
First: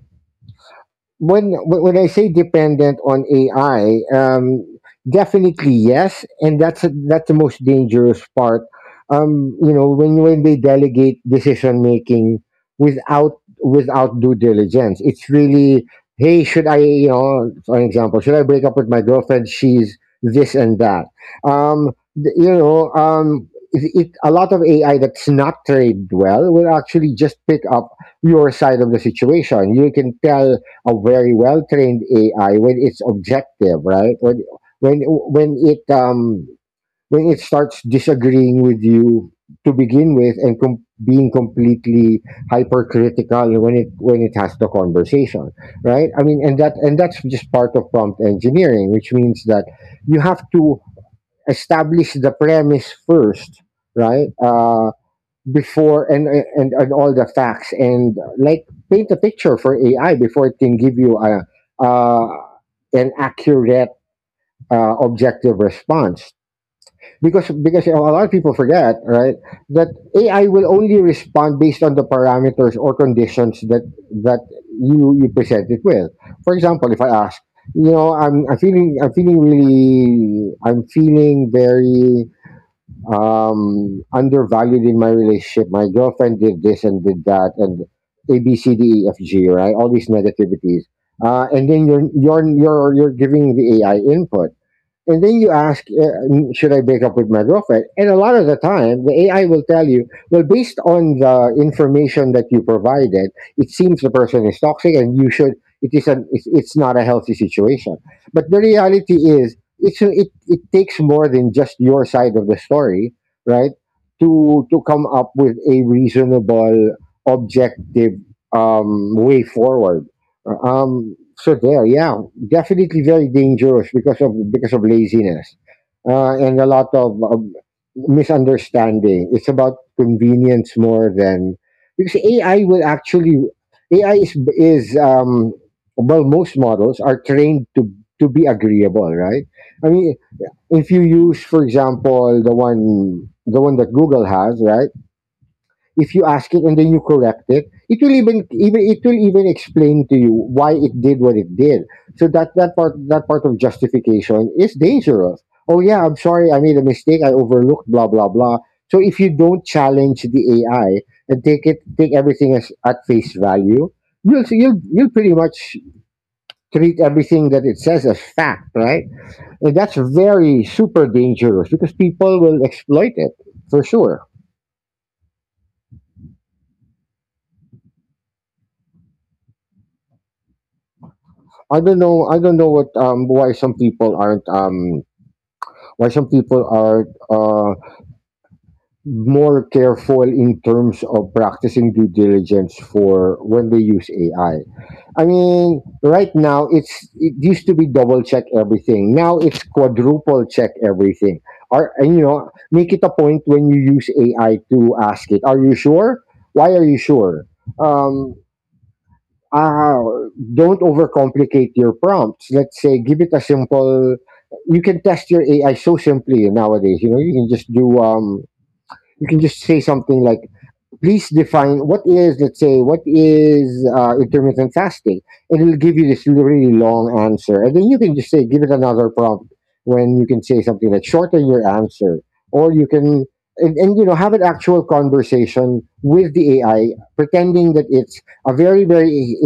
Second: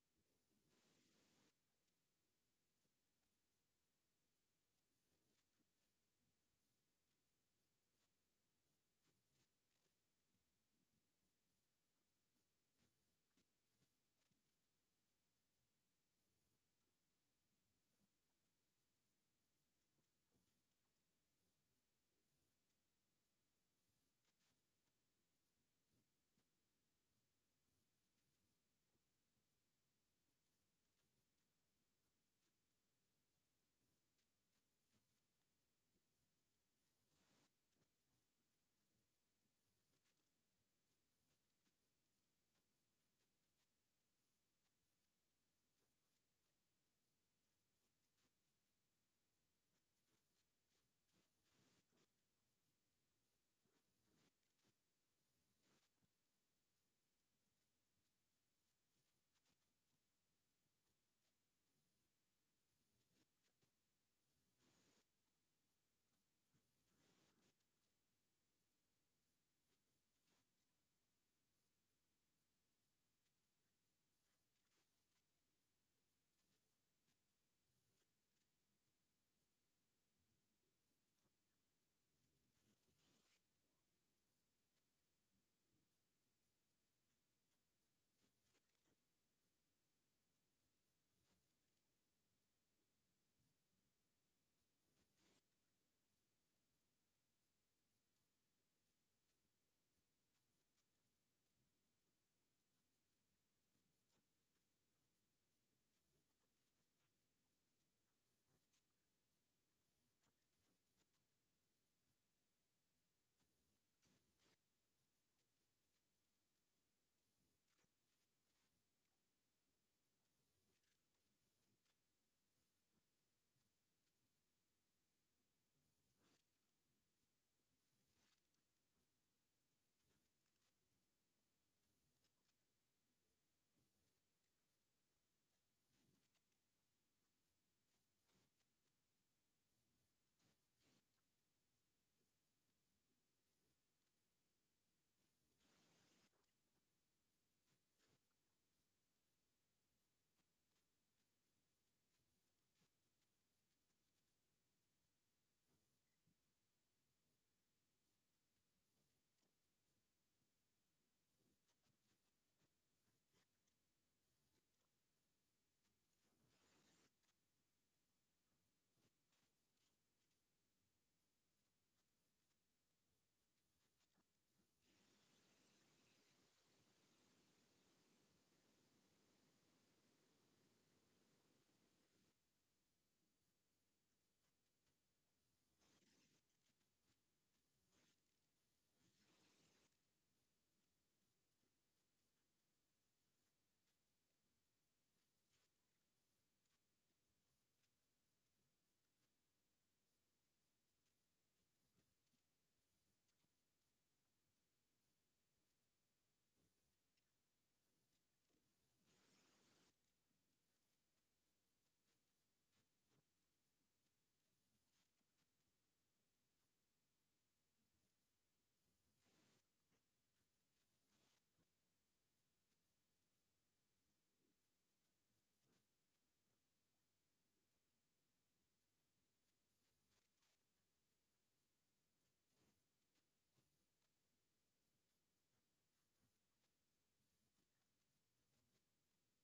when when I say dependent on A I, um, definitely yes, and that's that's the most dangerous part. Um, you know, when when they delegate decision making without, without due diligence, it's really, hey, should I, you know, for example, should I break up with my girlfriend? She's this and that. Um, th- you know, um, it, it, a lot of A I that's not trained well will actually just pick up your side of the situation. You can tell a very well trained A I when it's objective, right? When, when when it um when it starts disagreeing with you to begin with, and com- being completely hypercritical when it, when it has the conversation, right? I mean, and that, and that's just part of prompt engineering, which means that you have to establish the premise first, right? Uh, before and and and all the facts, and like paint a picture for A I before it can give you a, uh, an accurate uh, objective response. Because because a lot of people forget, right, that A I will only respond based on the parameters or conditions that that you you present it with. For example, if I ask, you know, I'm, I'm feeling I'm feeling really, I'm feeling very um, undervalued in my relationship. My girlfriend did this and did that, and A B C D E F G, right? All these negativities, uh, and then you're you're you're you're giving the A I input. And then you ask, uh, "Mm, should I break up with my girlfriend?" And a lot of the time, the A I will tell you, well, based on the information that you provided, it seems the person is toxic and you should, it is an, it's, it's not a healthy situation. But the reality is, it's, a- it, it takes more than just your side of the story, right? To, to come up with a reasonable, objective, um, way forward. Uh, Um, so there, yeah. Definitely very dangerous, because of, because of laziness, uh, and a lot of um, misunderstanding. It's about convenience more than because A I will actually A I is is um, well, most models are trained to to be agreeable, right? I mean, if you use, for example, the one the one that Google has, right? If you ask it and then you correct it, it will even even it will even explain to you why it did what it did. So that that part that part of justification is dangerous. Oh, yeah, I'm sorry, I made a mistake, I overlooked blah blah blah. So if you don't challenge the AI and take it take everything as at face value, you'll you'll you'll pretty much treat everything that it says as fact, right? And that's very super dangerous because people will exploit it, for sure. I don't know. I don't know what, um why some people aren't, um why some people are, uh more careful in terms of practicing due diligence for when they use A I. I I mean, right now it's, it used to be double check everything. Now it's quadruple check everything. Or and you know, make it a point when you use A I to ask it, "Are you sure? Why are you sure?" Um, uh, don't overcomplicate your prompts. Let's say, give it a simple. You can test your A I so simply nowadays. You know, you can just do. Um, you can just say something like, "Please define what is." Let's say, what is uh, intermittent fasting? And it'll give you this really long answer, and then you can just say, "Give it another prompt." When you can say something like, "Shorten your answer," or you can. And, and you know, have an actual conversation with the A I, pretending that it's a very very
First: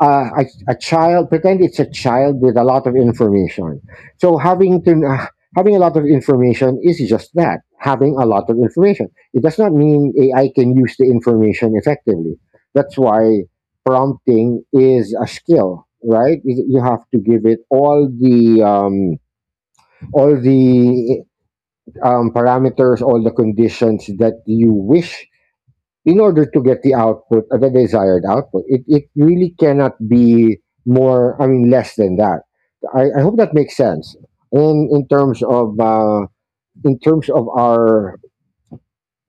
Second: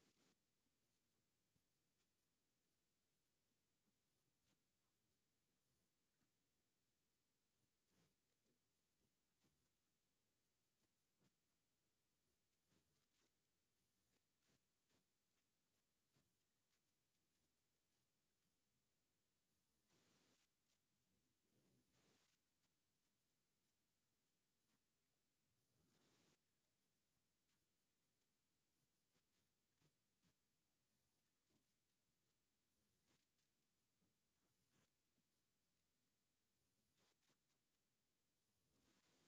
uh, a, a child. Pretend it's a child with a lot of information. So having to uh, having a lot of information is just that, having a lot of information, it does not mean AI can use the information effectively. That's why prompting is a skill, right? You you have to give it all the um, all the um, parameters, all the conditions that you wish in order to get the output, uh, the desired output. It, it really cannot be more, I mean, less than that. I, I hope that makes sense. And in terms of, uh, in terms of our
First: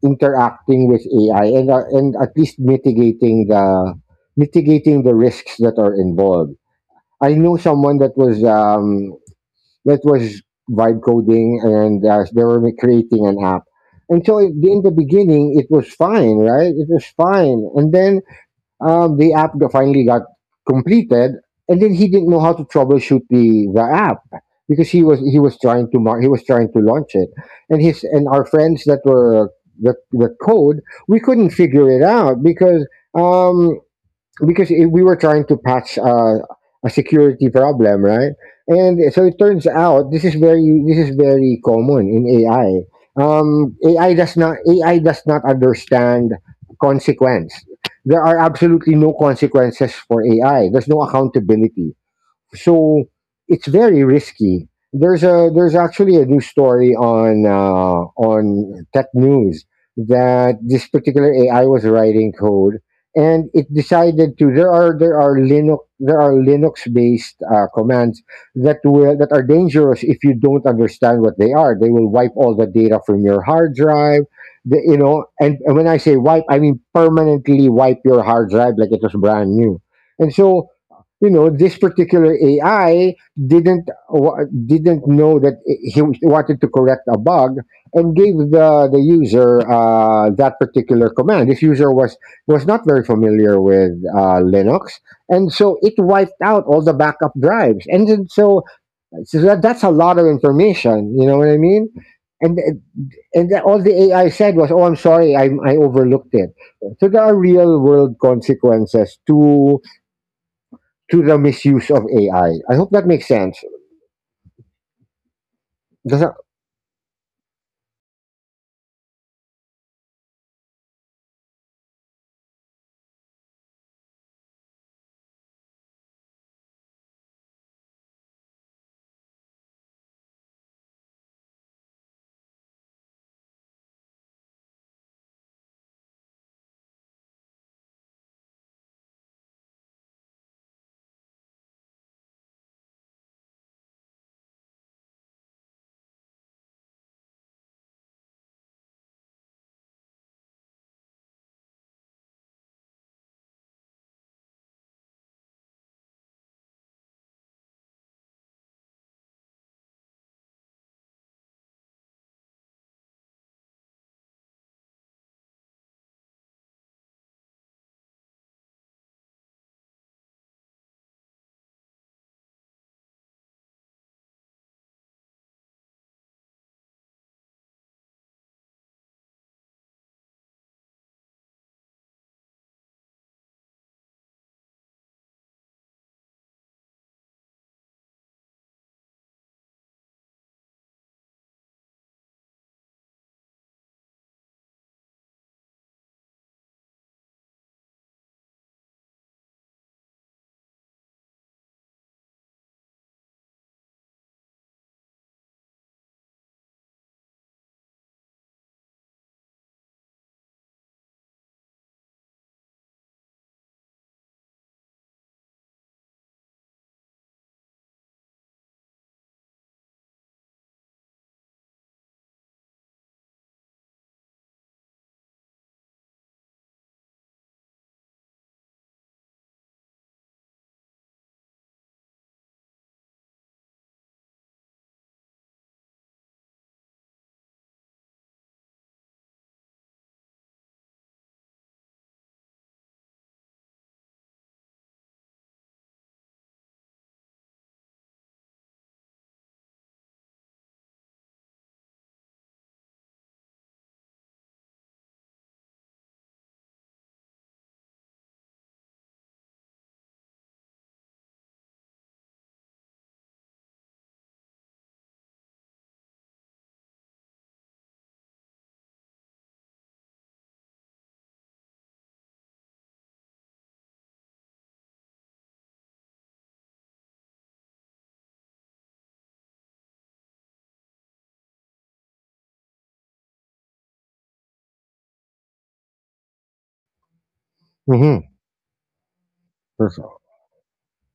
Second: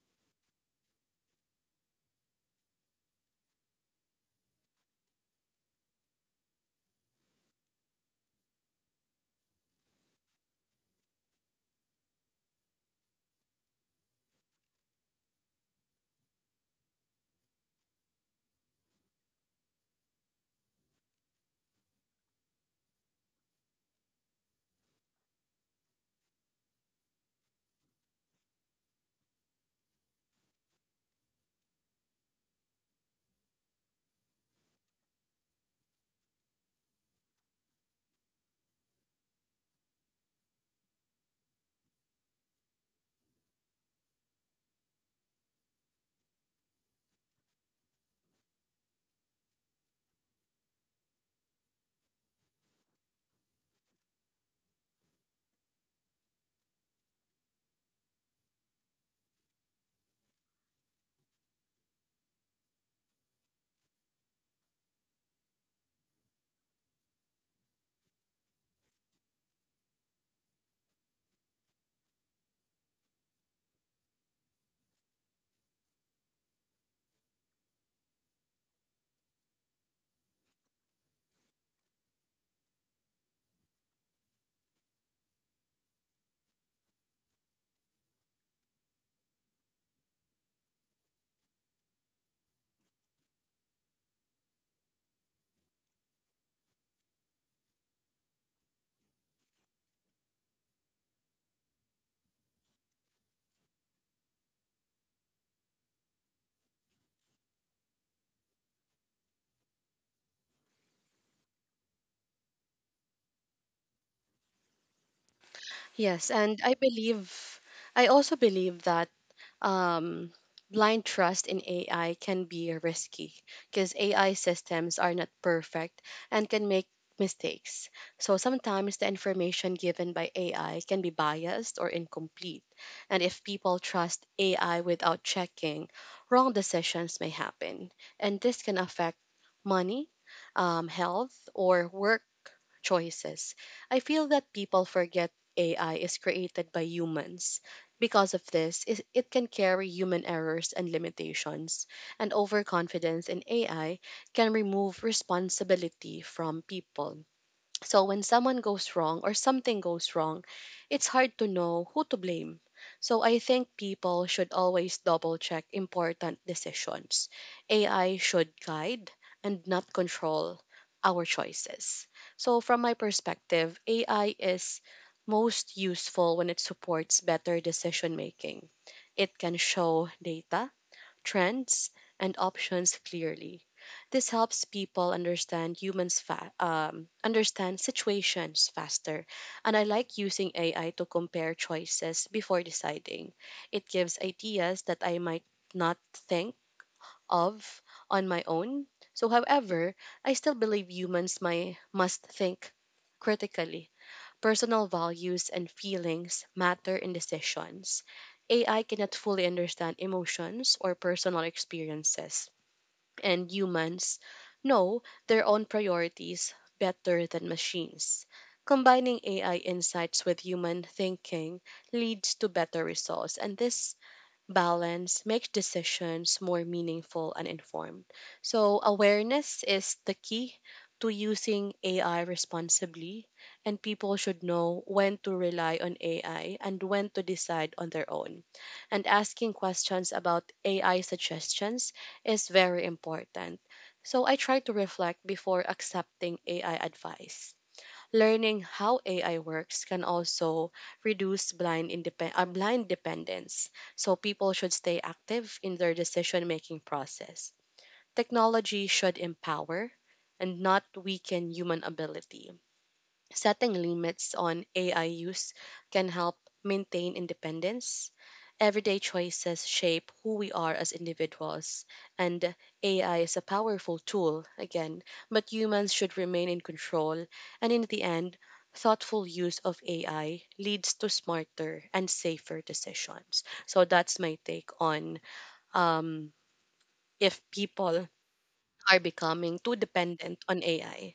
interacting with A I and, uh, and at least mitigating the, mitigating the risks that are involved. I know someone that was, um, that was vibe coding and uh, they were creating an app. And so in in the beginning, it was fine, right? It was fine. And then uh, the app got- finally got completed, and then he didn't know how to troubleshoot the the app, because he was he was trying to mar- he was trying to launch it, and his and our friends that were the the code, we couldn't figure it out because. Um, because it, we were trying to patch uh, a security problem, right? And so it turns out this is very this is very common in A I. Um, A I does not A I does not understand consequence. There are absolutely no consequences for A I. There's no accountability. So it's very risky. There's a there's actually a new story on uh, on tech news, that this particular A I was writing code and it decided to, there are there are Linux there are Linux based uh, commands that will that are dangerous if you don't understand what they are. They will wipe all the data from your hard drive. The, you know, and, and when I say wipe, I mean permanently wipe your hard drive like it was brand new. And so, you know, this particular A I didn't wa- didn't know that he wanted to correct a bug and gave the the user uh, that particular command. This user was was not very familiar with uh, Linux, and so it wiped out all the backup drives. And then so, so that, that's a lot of information. You know what I mean? And and then all the A I said was, "Oh, I'm sorry, I I overlooked it." So there are real world consequences to to the misuse of A I. I I hope that makes sense. Does Yes, that? and I believe, I also believe that um, blind trust in A I can be risky because A I systems are not perfect and can make mistakes. So sometimes the information given by A I can be biased or incomplete. And if people trust A I without checking, wrong decisions may happen. And this can affect money, um, health, or work choices. I feel that people forget A I is created by humans. Because of this, is- it can carry human errors and limitations, and overconfidence in A I can remove responsibility from people. So when someone goes wrong or something goes wrong, it's hard to know who to blame. So I think people should always double check important decisions. A I should guide and not control our choices. So from my perspective, A I is most useful when it supports better decision making. It can show data trends, and options clearly. This helps people understand humans fa- um, understand situations faster, and I like using A I to compare choices before deciding. It gives ideas that I might not think of on my own. So, however, I still believe humans my, must think critically. Personal values and feelings matter in decisions. A I cannot fully understand emotions or personal experiences, and humans know their own priorities better than machines. Combining A I insights with human thinking leads to better results, and this balance makes decisions more meaningful and informed. So, awareness is the key to using A I responsibly, and people should know when to rely on A I and when to decide on their own. And asking questions about A I suggestions is very important. So, I try to reflect before accepting A I advice. Learning how A I works can also reduce blind independ- uh, blind dependence, so people should stay active in their decision-making process. Technology should empower and not weaken human ability. Setting limits on A I use can help maintain independence. Everyday choices shape who we are as individuals, and A I is a powerful tool, again, but humans should remain in control. And in the end, thoughtful use of A I leads to smarter and safer decisions. So that's my take on um, if people are becoming too dependent on A I.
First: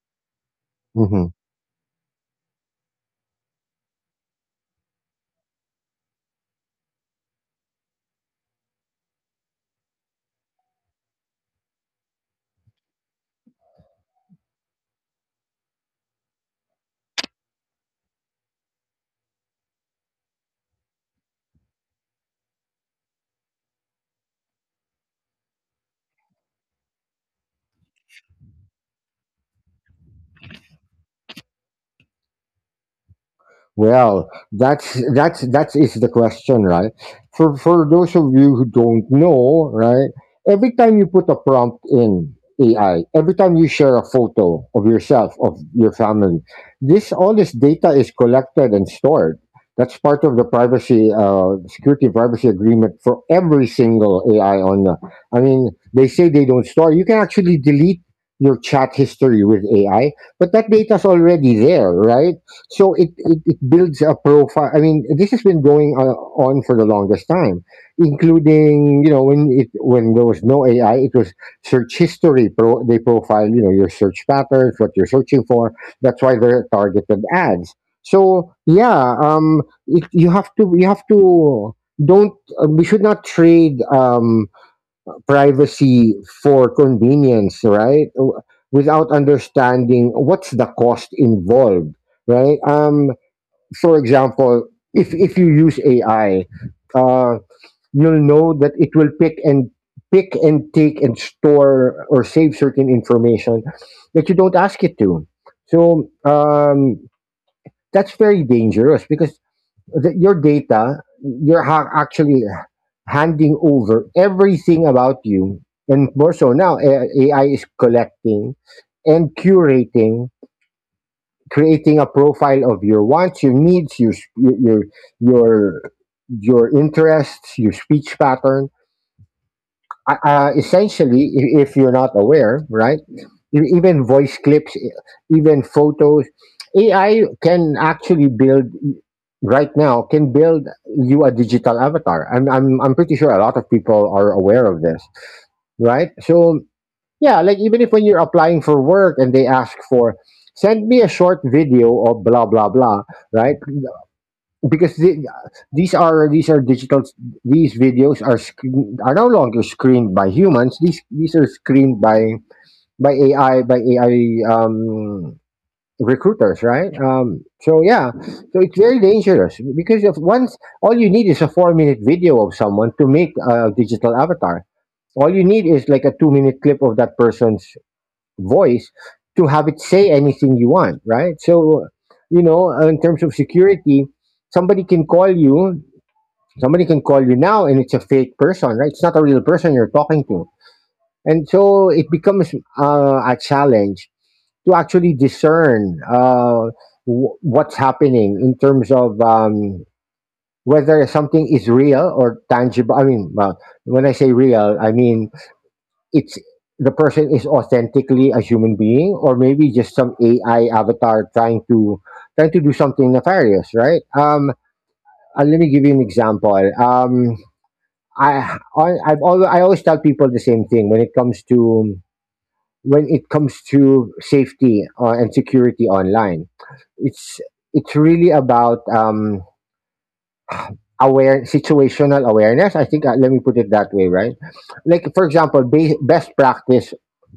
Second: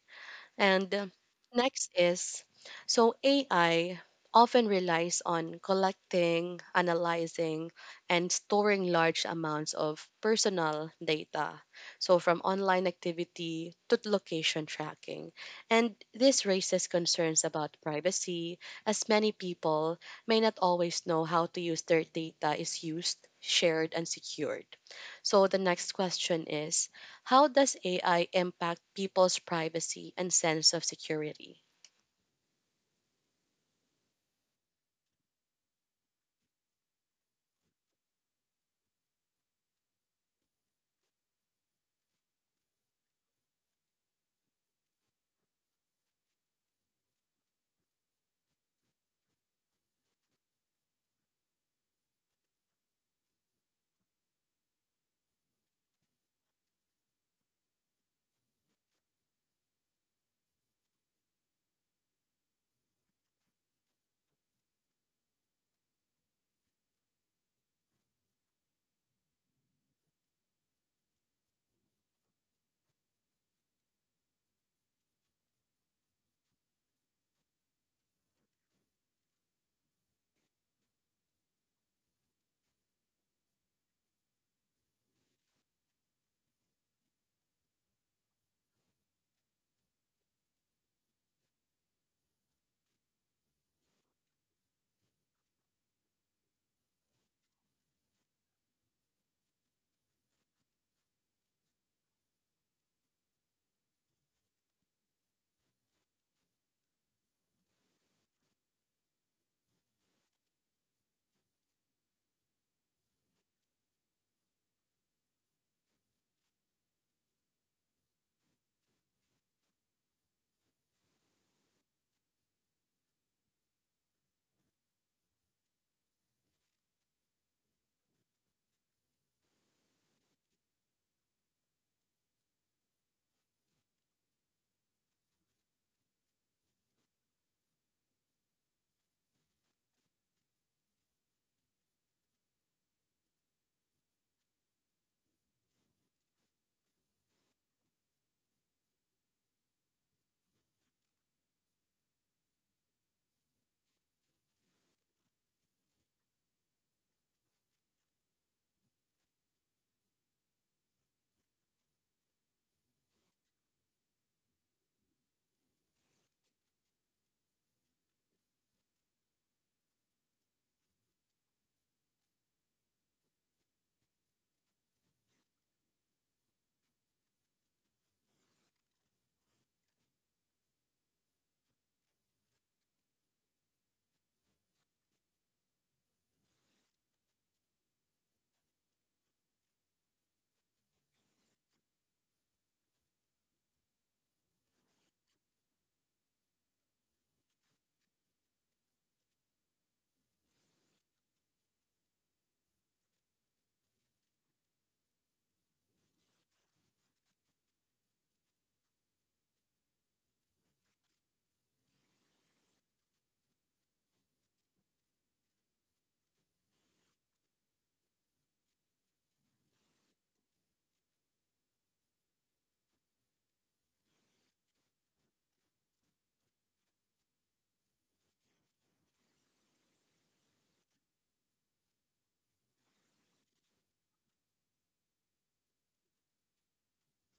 And um, Hmm. next is, so A I often relies on collecting, analyzing, and storing large amounts of personal data. So, from online activity to location tracking. And this raises concerns about privacy, as many people may not always know how to use their data is used, shared, and secured. So, the next question is, how does A I impact people's privacy and sense of security? Well, that's that's that is the question, right? For for those of you who don't know, right? Every time you put a prompt in A I, every time you share a photo of yourself, of your family, this all this data is collected and stored. That's part of the privacy, uh, security privacy agreement for every single A I on the. I mean, they say they don't store. You can actually delete your chat history with A I, but that data's already there, right? So it, it, it builds a profile. I mean, this has been going uh, on for the longest time, including, you know, when it, when there was no A I, it was search history. Pro, they profile, you know, your search patterns, what you're searching for. That's why they're targeted ads. So yeah, um, it, you have to you have to don't, uh, we should not trade um privacy for convenience, right? W- Without understanding what's the cost involved, right? Um, for example, if if you use A I, uh, you'll know that it will pick and pick and take and store or save certain information that you don't ask it to. So um, that's very dangerous because the, your data, you're ha- actually handing over everything about you, and more so now, A- AI is collecting and curating, creating a profile of your wants, your needs, your s- your your your, your interests, your speech pattern, uh, uh, essentially, i- if you're not aware, right? e- Even voice clips, e- even photos, A I can actually build, right now can build you a digital avatar. I'm I'm I'm pretty sure a lot of people are aware of this, right? So yeah, like even if, when you're applying for work and they ask for, send me a short video of blah blah blah, right? Because the, these are these are digital, these videos are screen, are no longer screened by humans, these these are screened by by ai by AI um recruiters, right? Um so yeah, so it's very dangerous because if once all you need is a four minute video of someone to make a digital avatar, all you need is like a two minute clip of that person's voice to have it say anything you want, right? So, you know, uh, in terms of security, somebody can call you, somebody can call you now, and it's a fake person, right? It's not a real person you're talking to. And so it becomes uh, a challenge to actually discern uh, w- what's happening in terms of um, whether something is real or tangible. I mean, well, when I say real, I mean it's, the person is authentically a human being or maybe just some A I avatar trying to trying to do something nefarious, right? Um, uh, let me give you an example. Um, I I- I've always, I always tell people the same thing when it comes to, when it comes to safety uh, and security online. It's it's really about um, aware, situational awareness, I think. Uh, let me put it that way, right? Like, for example, ba- best practice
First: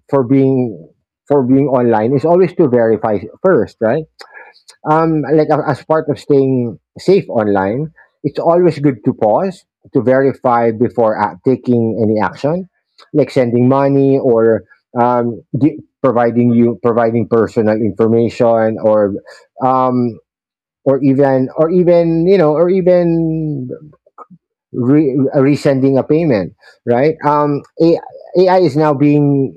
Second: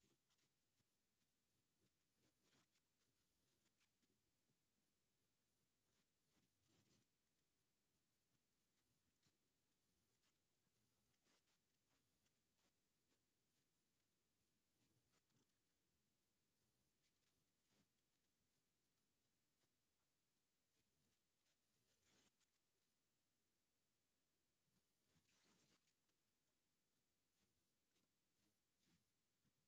for being, for being online is always to verify first, right? Um like a- as part of staying safe online, it's always good to pause, to verify before uh, taking any action, like sending money or um gi- providing you, providing personal information, or um or even, or even, you know, or even re- resending a payment, right? Um, A- AI is now being,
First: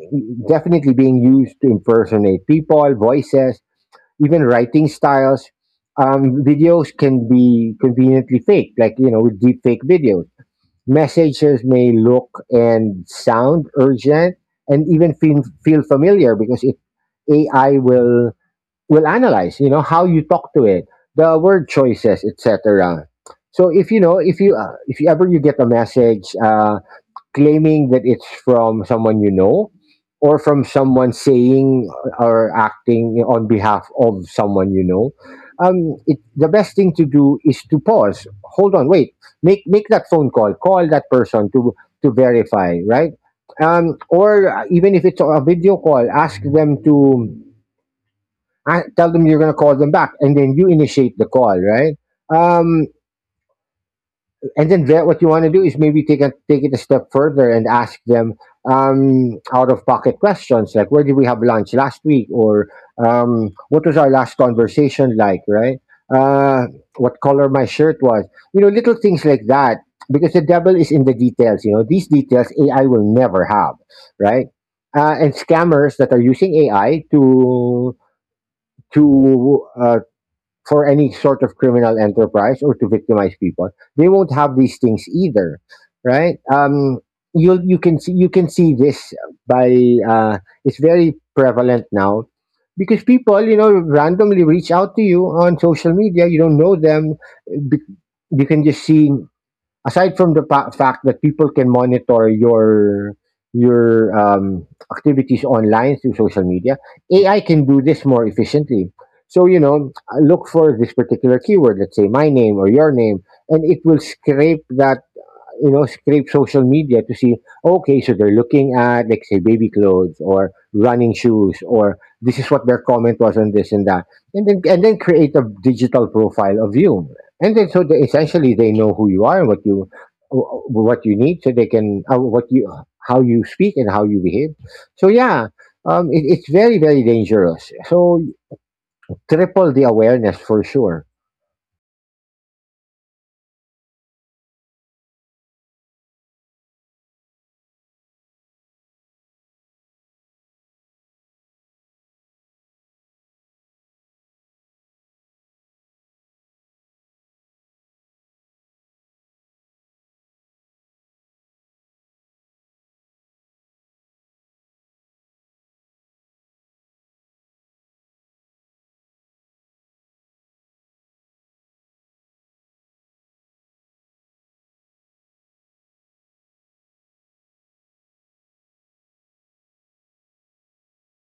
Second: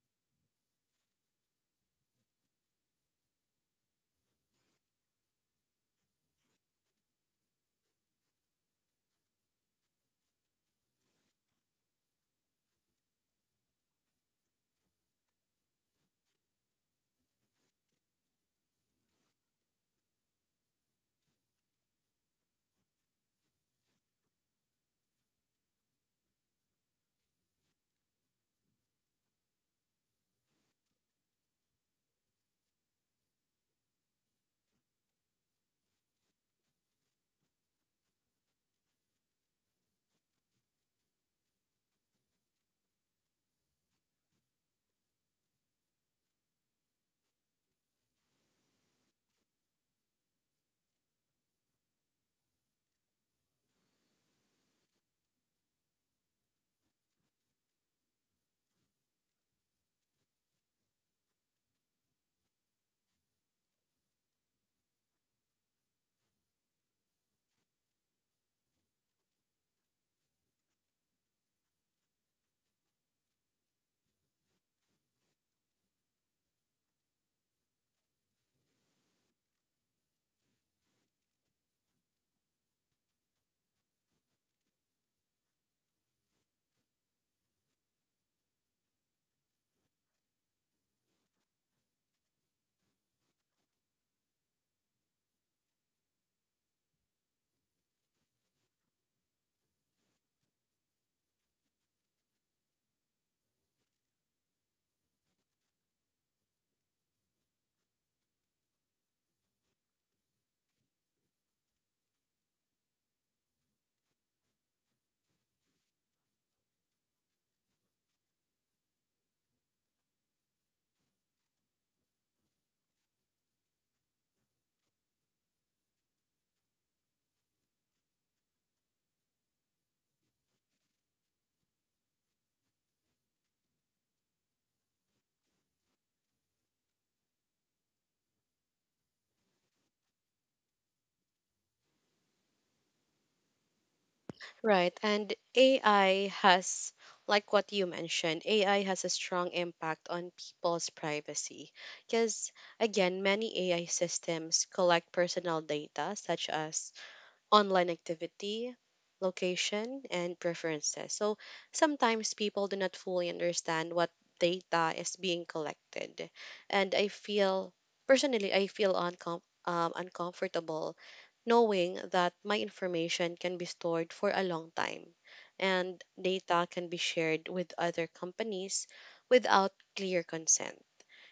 definitely being used to impersonate people, voices, even writing styles. Um, videos can be conveniently fake, like, you know, with deep fake videos. Messages may look and sound urgent, and even feel, feel familiar because it A I will will analyze, you know, how you talk to it, the word choices, etc. So if you know if you uh, if you ever you get a message uh, claiming that it's from someone you know, or from someone saying or acting on behalf of someone you know. Um, it, the best thing to do is to pause, hold on, wait, make make that phone call, call that person to to verify, right? Um, or even if it's a video call, ask them to, and tell them you're going to call them back and then you initiate the call, right? um, and then there, what you want to do is maybe take a, take it a step further and ask them um, out of pocket questions like, where did we have lunch last week, or um, what was our last conversation like, right? uh, what color my shirt was. You know, little things like that, because the devil is in the details. You know, these details A I will never have. Right. Uh, and scammers that are using A I to to uh, for any sort of criminal enterprise or to victimize people, they won't have these things either, right? Um, you you can see, you can see this by uh, it's very prevalent now because people, you know, randomly reach out to you on social media. You don't know them. Be- You can just see, aside from the fa- fact that people can monitor your your um, activities online through social media, A I can do this more efficiently. So, you know, look for this particular keyword, let's say my name or your name, and it will scrape that, you know, scrape social media to see, okay, so they're looking at, like, say, baby clothes or running shoes, or this is what their comment was on this and that, and then and then create a digital profile of you, and then so they, essentially they know who you are and what you what you need, so they can uh, what you how you speak and how you behave. So yeah, um, it, it's very very dangerous. So triple the awareness for sure. Right. And A I has, like what you mentioned, A I has a strong impact on people's privacy. Because, again, many A I systems collect personal data such as online activity, location, and preferences. So sometimes people do not fully understand what data is being collected. And I feel, personally, I feel uncom- um, uncomfortable knowing that my information can be stored for a long time and data can be shared with other companies without clear consent,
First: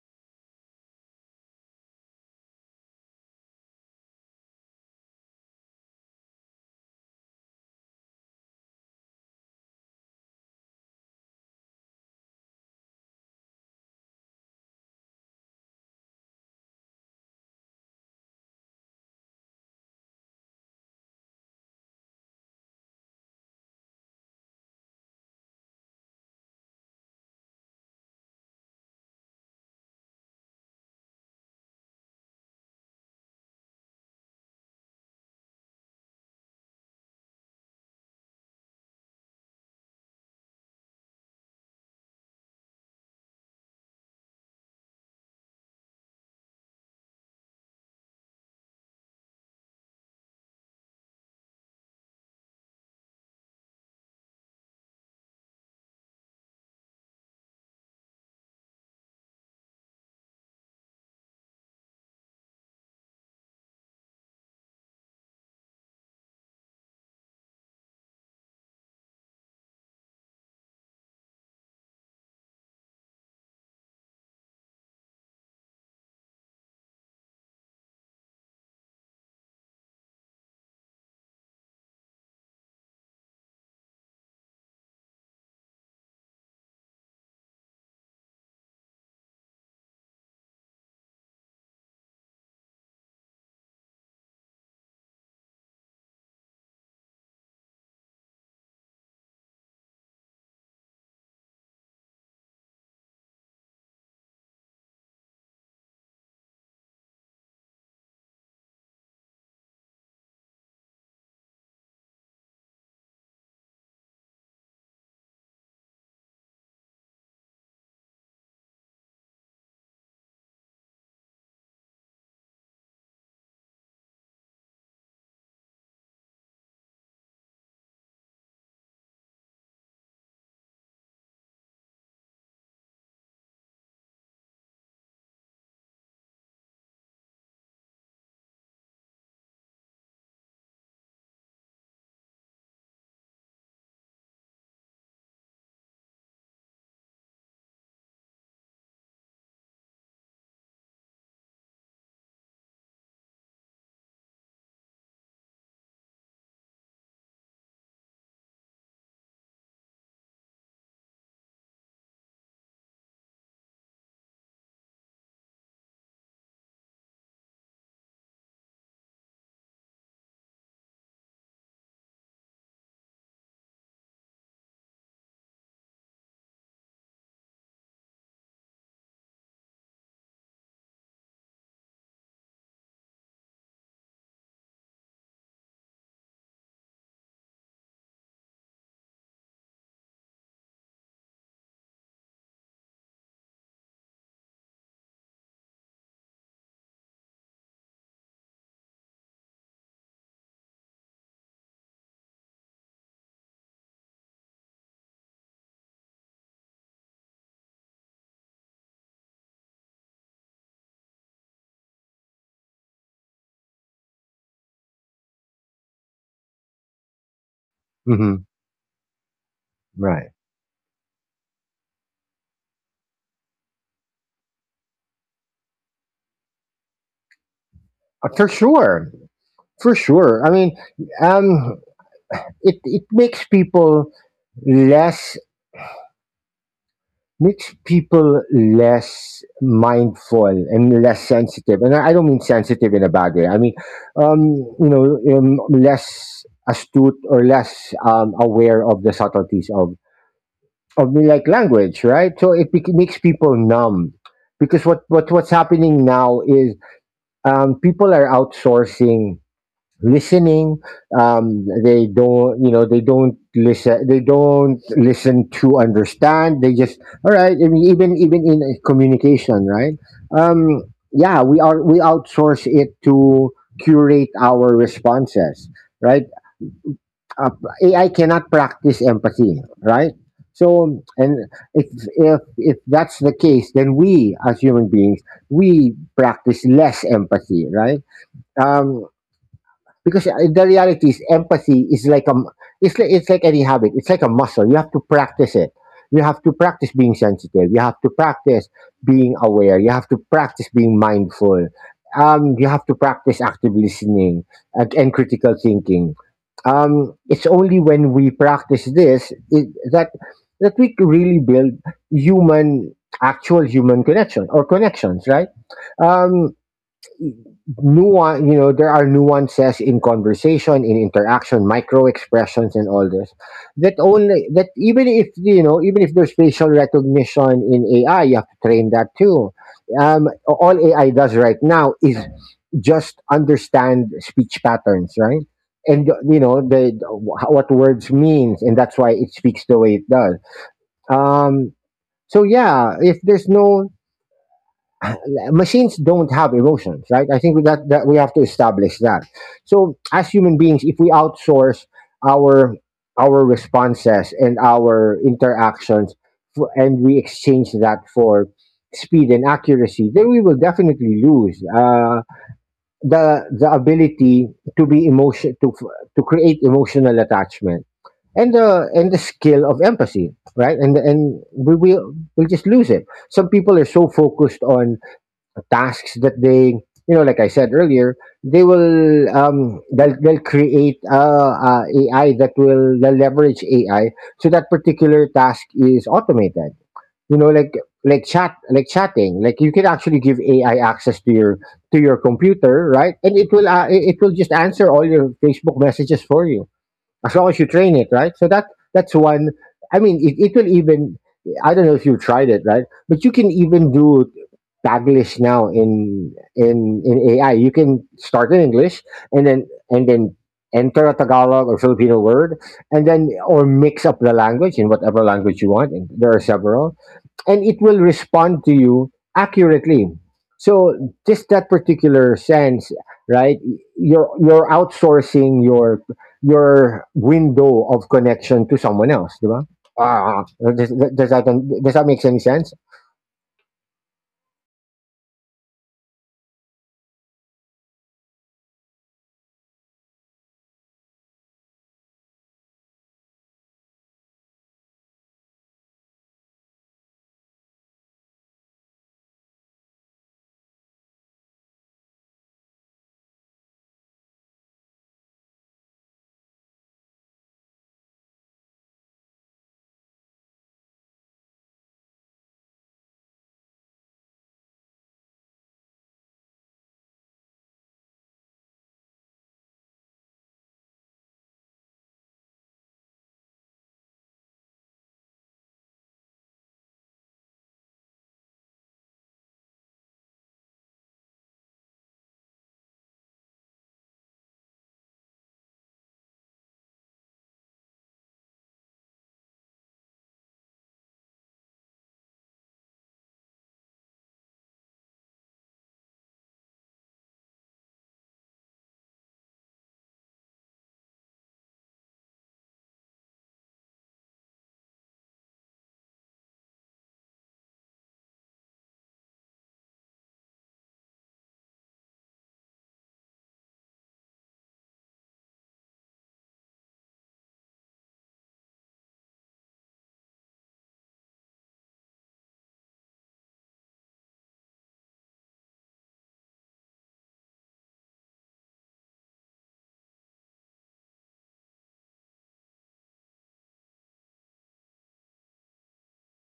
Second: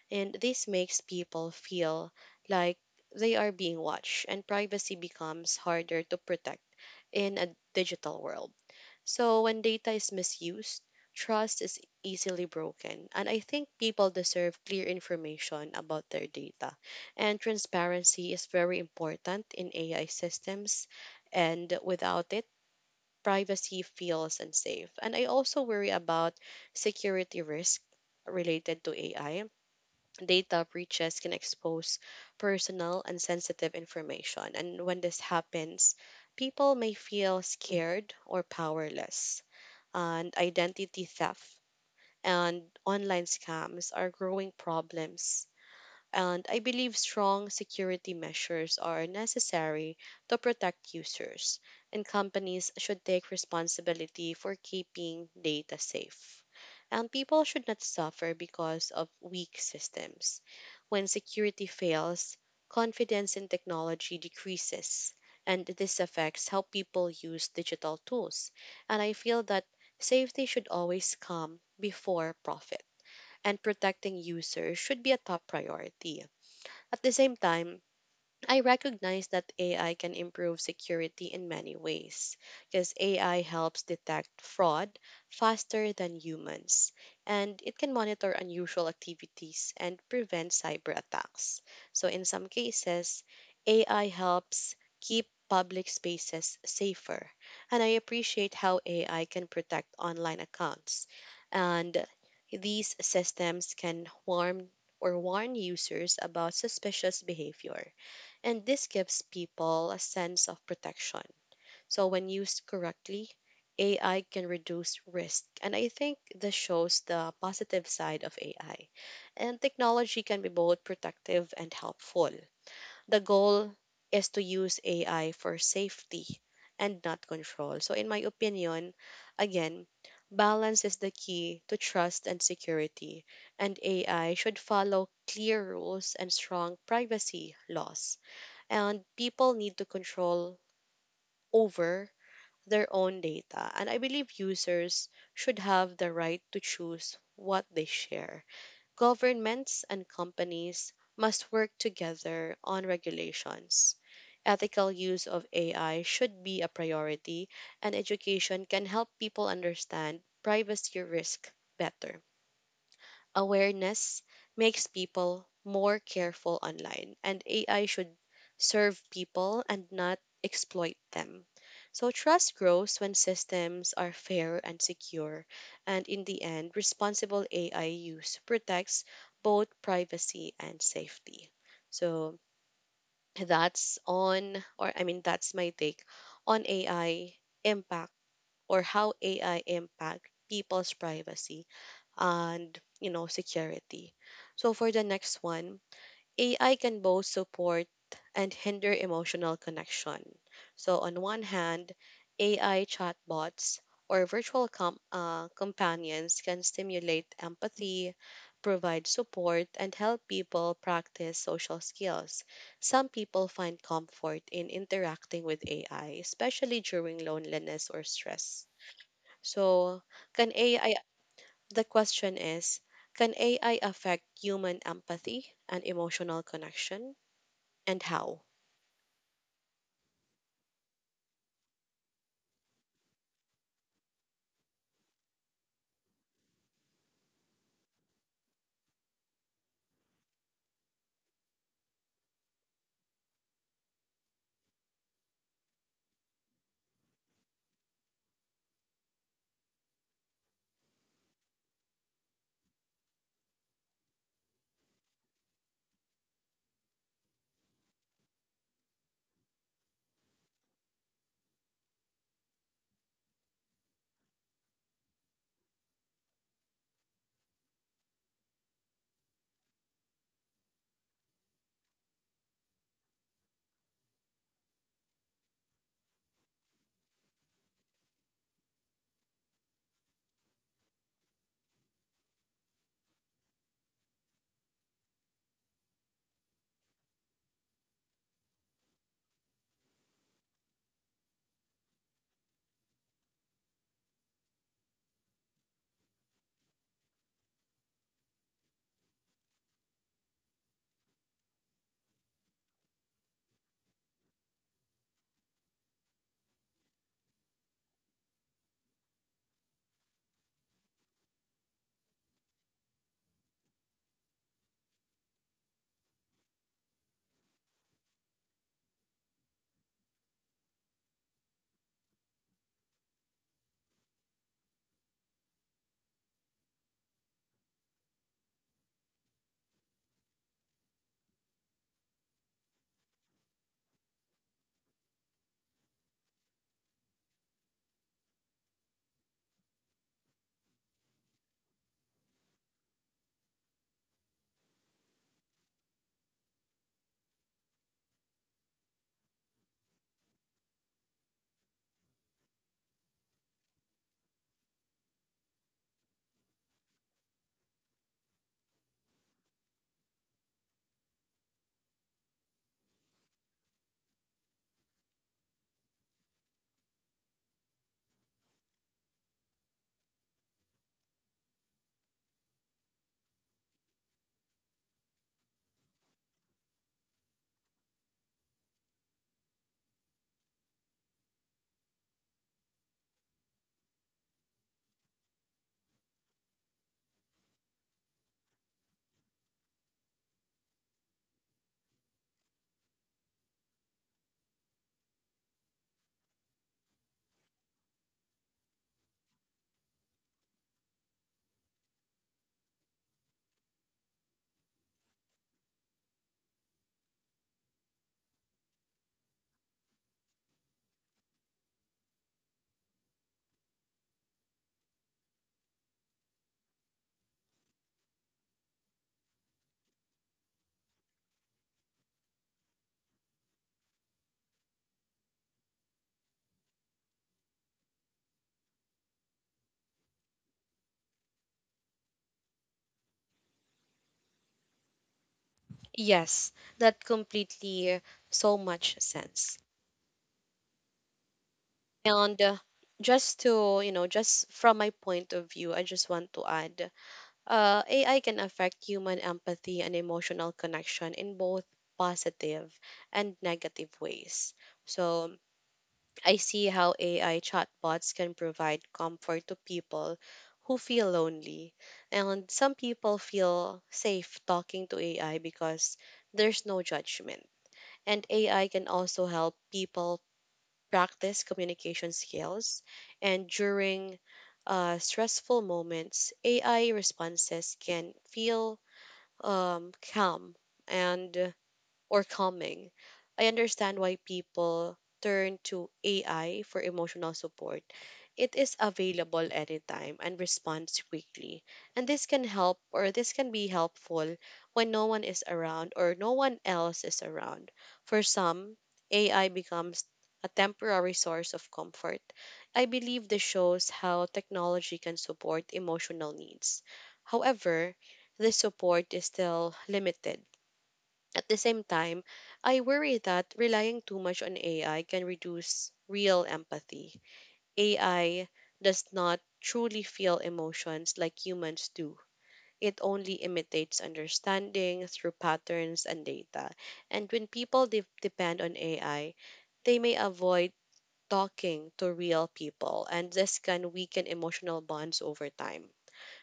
and this makes people feel like they are being watched, and privacy becomes harder to protect in a digital world. So, when data is misused, trust is easily broken, and I think people deserve clear information about their data. And transparency is very important in A I systems, and without it, privacy feels unsafe. And I also worry about security risk related to A I. Data breaches can expose personal and sensitive information. And when this happens, people may feel scared or powerless. And identity theft and online scams are growing problems, and I believe strong security measures are necessary to protect users, and companies should take responsibility for keeping data safe. And people should not suffer because of weak systems. When security fails, confidence in technology decreases, and this affects how people use digital tools. And I feel that safety should always come before profit, and protecting users should be a top priority. At the same time, I recognize that A I can improve security in many ways because A I helps detect fraud faster than humans, and it can monitor unusual activities and prevent cyber attacks. So, in some cases, A I helps keep public spaces safer, and I appreciate how A I can protect online accounts. And these systems can warn or warn users about suspicious behavior, and this gives people a sense of protection. So when used correctly, A I can reduce risk. And I think this shows the positive side of A I. And technology can be both protective and helpful. The goal is to use A I for safety and not control. So in my opinion, again, balance is the key to trust and security, and A I should follow clear rules and strong privacy laws, and people need to control over their own data. And I believe users should have the right to choose what they share. Governments and companies must work together on regulations. Ethical use of A I should be a priority, and education can help people understand privacy risk better. Awareness makes people more careful online, and A I should serve people and not exploit them. So, trust grows when systems are fair and secure, and in the end, responsible A I use protects both privacy and safety. So, that's on, or I mean, that's my take on A I impact, or how A I impact people's privacy and you know security. So for the next one, A I can both support and hinder emotional connection. So on one hand, A I chatbots or virtual com- uh, companions can stimulate empathy, provide support, and help people practice social skills. Some people find comfort in interacting with A I, especially during loneliness or Hmm. stress. So, Right. can A I the question is can A I affect human empathy and emotional connection, and how? Uh, for sure, for sure. I mean, um, it it makes people less, makes people less mindful and less sensitive, and i I don't mean sensitive in a bad way, I mean, um you know, um, less astute or less um, aware of the subtleties of of like language, right? So it bec- makes people numb, because what, what what's happening now is, um, people are outsourcing listening. um they don't, you know, they don't listen, they don't listen to understand, they just, all right, I mean, even even in uh, communication, right? um yeah, we are we outsource it to curate our responses, right? uh, AI cannot practice empathy, right? So, and if if if that's the case, then we as human beings, we practice less empathy, right? um because uh, the reality is empathy is like a m- it's like, it's like any habit, it's like a muscle, you have to practice it. You have to practice being sensitive, you have to practice being aware, you have to practice being mindful, um, you have to practice active listening, and, and critical thinking. um, it's only when we practice this it, that that we can really build human, actual human connection or connections, right? um, nuance, you know, there are nuances in conversation, in interaction, micro expressions and all this, that only that, even if you know, even if there's facial recognition in A I, you have to train that too. um, all A I does right now is just understand speech patterns, right? And you know the what words means, and that's why it speaks the way it does. um, so yeah, if there's no machines don't have emotions, right? I think that, that we have to establish that. So as human beings, if we outsource our our responses and our interactions, f- and we exchange that for speed and accuracy, then we will definitely lose uh, the the ability to be emotion to f- to create emotional attachment and the and the skill of empathy, right? And and we will we'll just lose it. Some people are so focused on tasks that they, you know, like I said earlier, they will um they'll, they'll create uh, uh A I that will, they'll leverage A I so that particular task is automated. You know, like, like chat like chatting, like, you can actually give A I access to your to your computer, right? And it will uh, it it will just answer all your Facebook messages for you, as long as you train it right. So that that's one. I mean, it, it will even, I don't know if you've tried it, right, but you can even do Taglish now in in in A I. You can start in English and then and then enter a Tagalog or Filipino word, and then or mix up the language in whatever language you want, and there are several, and it will respond to you accurately. So just that particular sense, right? You're you're outsourcing your your window of connection to someone else, diba? Ah, does, does that, does that make any sense? Yes, that completely so much sense. And uh, just to, you know, just from my point of view, I just want to add uh, A I can affect human empathy and emotional connection in both positive and negative ways. So, I see how A I chatbots can provide comfort to people who feel lonely. And some people feel safe talking to A I because there's no judgment. And A I can also help people practice communication skills. And during uh, stressful moments, A I responses can feel um, calm and or calming. I understand why people turn to A I for emotional support. It is available anytime and responds quickly. And this can help, or this can be helpful when no one is around or no one else is around. For some, A I becomes a temporary source of comfort. I believe this shows how technology can support emotional needs. However, this support is still limited. At the same time, I worry that relying too much on A I can reduce real empathy. A I does not truly feel emotions like humans do. It only imitates understanding through patterns and data. And when people de- depend on A I, they may avoid talking to real people, and this can weaken emotional bonds over time.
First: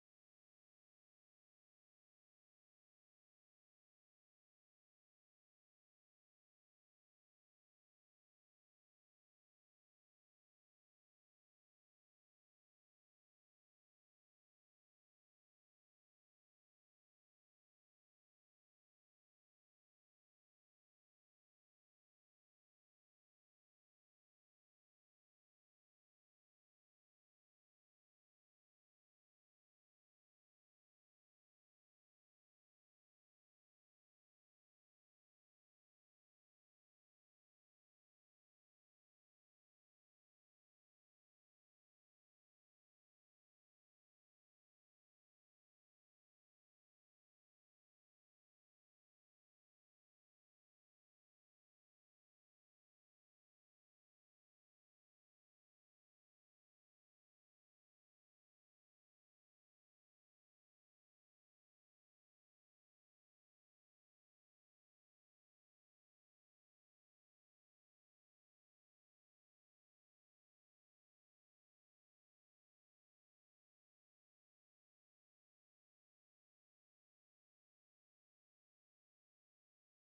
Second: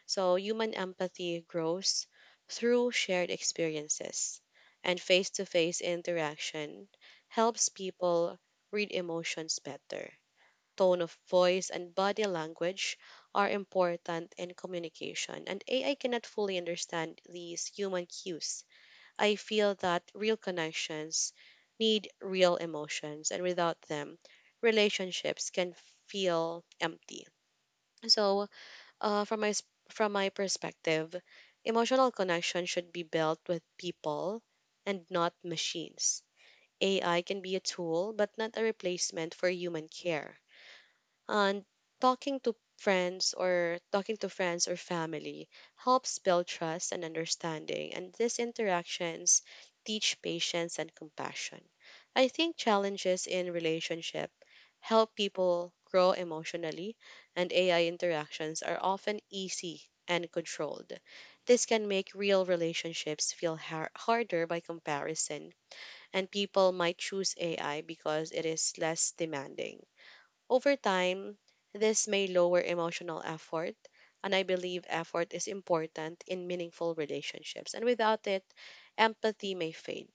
So, human empathy grows through shared experiences, and face to face interaction helps people read emotions better. Tone of voice and body language are important in communication, and A I cannot fully understand these human cues. I feel that real connections need real emotions, and without them, relationships can feel empty. So, uh, from my s- from my perspective, emotional connection should be built with people and not machines. A I can be a tool, but not a replacement for human care, and talking to friends or talking to friends or family helps build trust and understanding, and these interactions teach patience and compassion. I think challenges in relationship help people grow emotionally, and AI interactions are often easy and controlled. This can make real relationships feel har- harder by comparison, and people might choose AI because it is less demanding. Over time, this may lower emotional effort, and I believe effort is important in meaningful relationships. And without it, empathy may fade.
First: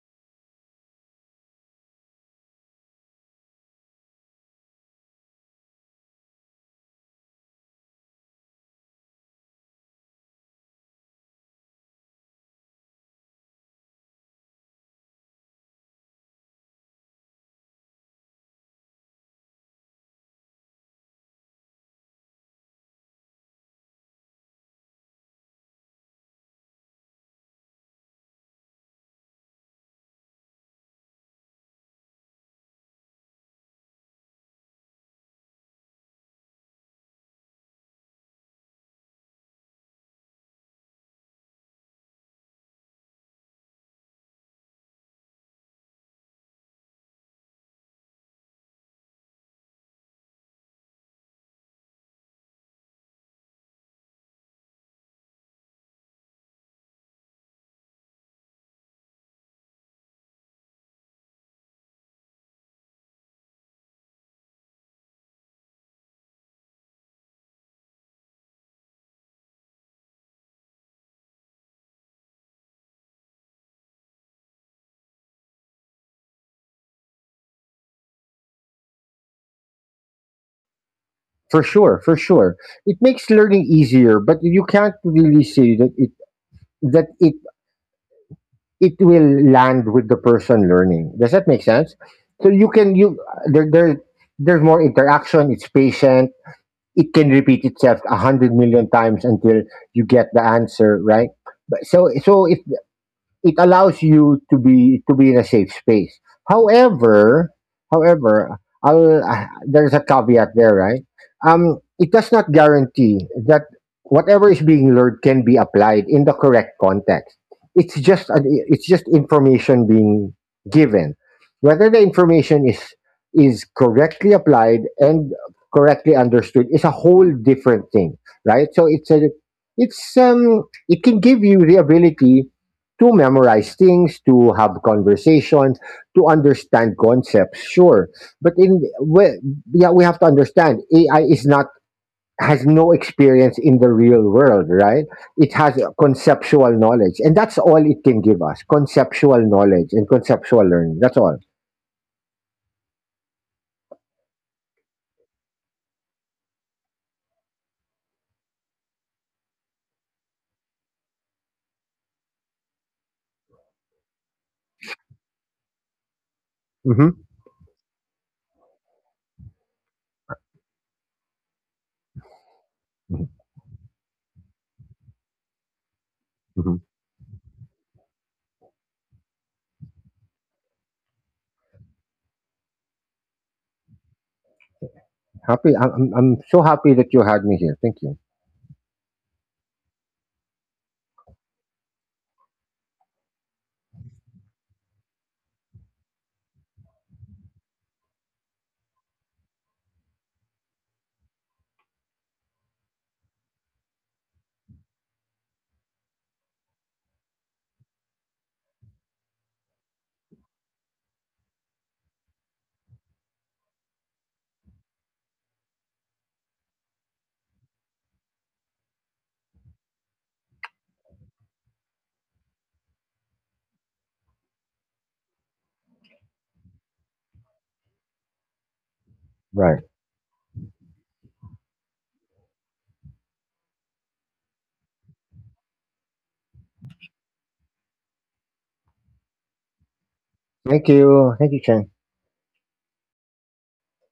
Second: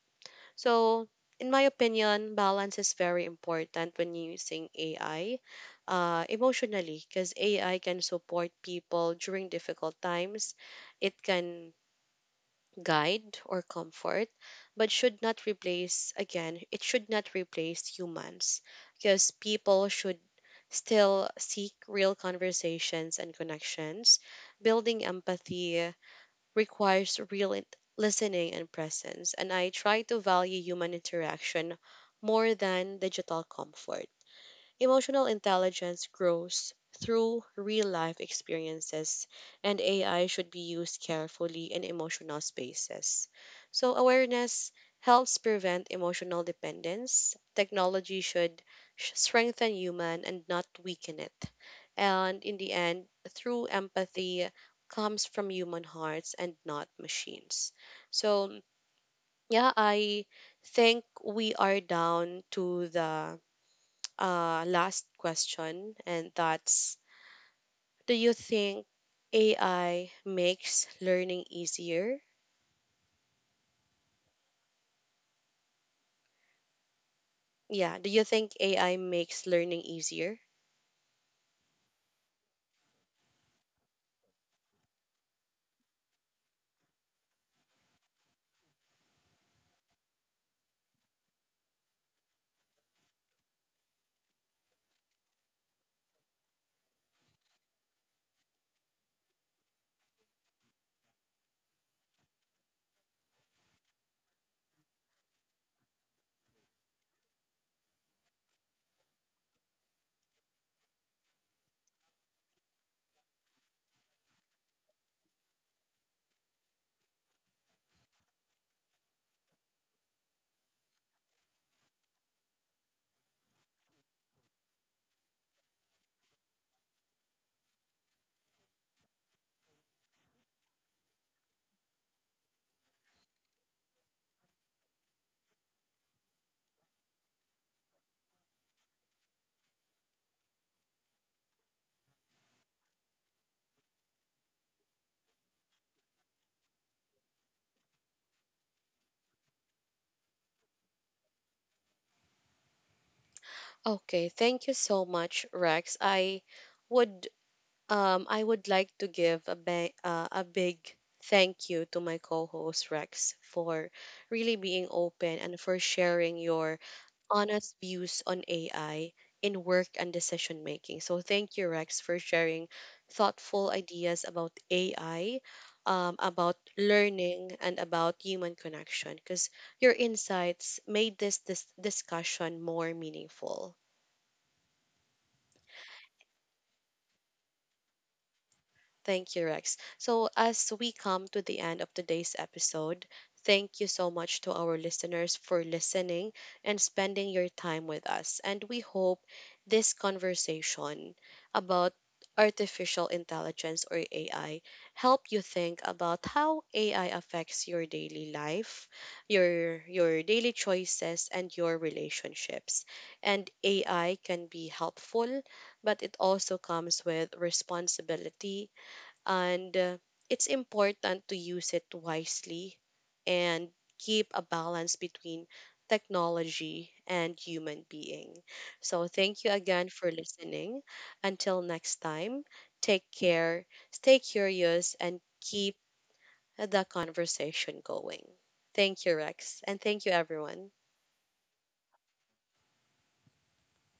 So, in my opinion, balance is very important when using A I uh, emotionally, because A I can support people during difficult times. It can guide or comfort, but should not replace, again, it should not replace humans, because people should still seek real conversations and connections. Building empathy requires real int- listening and presence, and I try to value human interaction more than digital comfort. Emotional intelligence grows through real life experiences, and A I should be used carefully in emotional spaces. So, awareness helps prevent emotional dependence. Technology should sh- strengthen human and not weaken it. And in the end, through empathy comes from human hearts and not machines. So, yeah, I think we are down to the uh, last question, and that's, do you think A I makes learning easier? Yeah, do you think A I makes learning easier? For sure, for sure, it makes learning easier, but you can't really say that it that it it will land with the person learning. Does that make sense? So you can you, there, there there's more interaction, it's patient, it can repeat itself a hundred million times until you get the answer right. But so so if it allows you to be to be in a safe space. However, however, I'll, uh, there's a caveat there, right? Um, it does not guarantee that whatever is being learned can be applied in the correct context. It's just an, it's just information being given. Whether the information is is correctly applied and correctly understood is a whole different thing, right? So it's a it's um it can give you the ability to memorize things, to have conversations, to understand concepts, sure. But in we, yeah, we have to understand A I is not, has no experience in the real world, right? It has a conceptual knowledge, and that's all it can give us: conceptual knowledge and conceptual learning. That's all. Okay, thank you so much, Rex. I would um I would like to give a ba- uh, a big thank you to my co-host Rex for really being open and for sharing your Hmm. honest views on A I in work and decision making. So, thank you, Rex, for sharing thoughtful ideas about A I, um, about Hmm. learning, and about human connection, because your insights made this, this discussion more meaningful. Happy, I'm, I'm I'm so happy that you had me here. Thank you. Thank you, Rex. So, as we come to the end of today's episode, thank you so much to our listeners for listening and spending your time with us. And we hope this conversation about artificial intelligence or A I help you think about how A I affects your daily life, your your daily choices and your relationships. And A I can be helpful, but it also comes with responsibility, and uh, it's important to use it wisely and keep a balance between technology and human being. So, thank you Right. again for listening. Until next time, take care, stay curious, and keep the conversation going. Thank you, Rex, and thank you, everyone. Thank you. Thank you, Chen.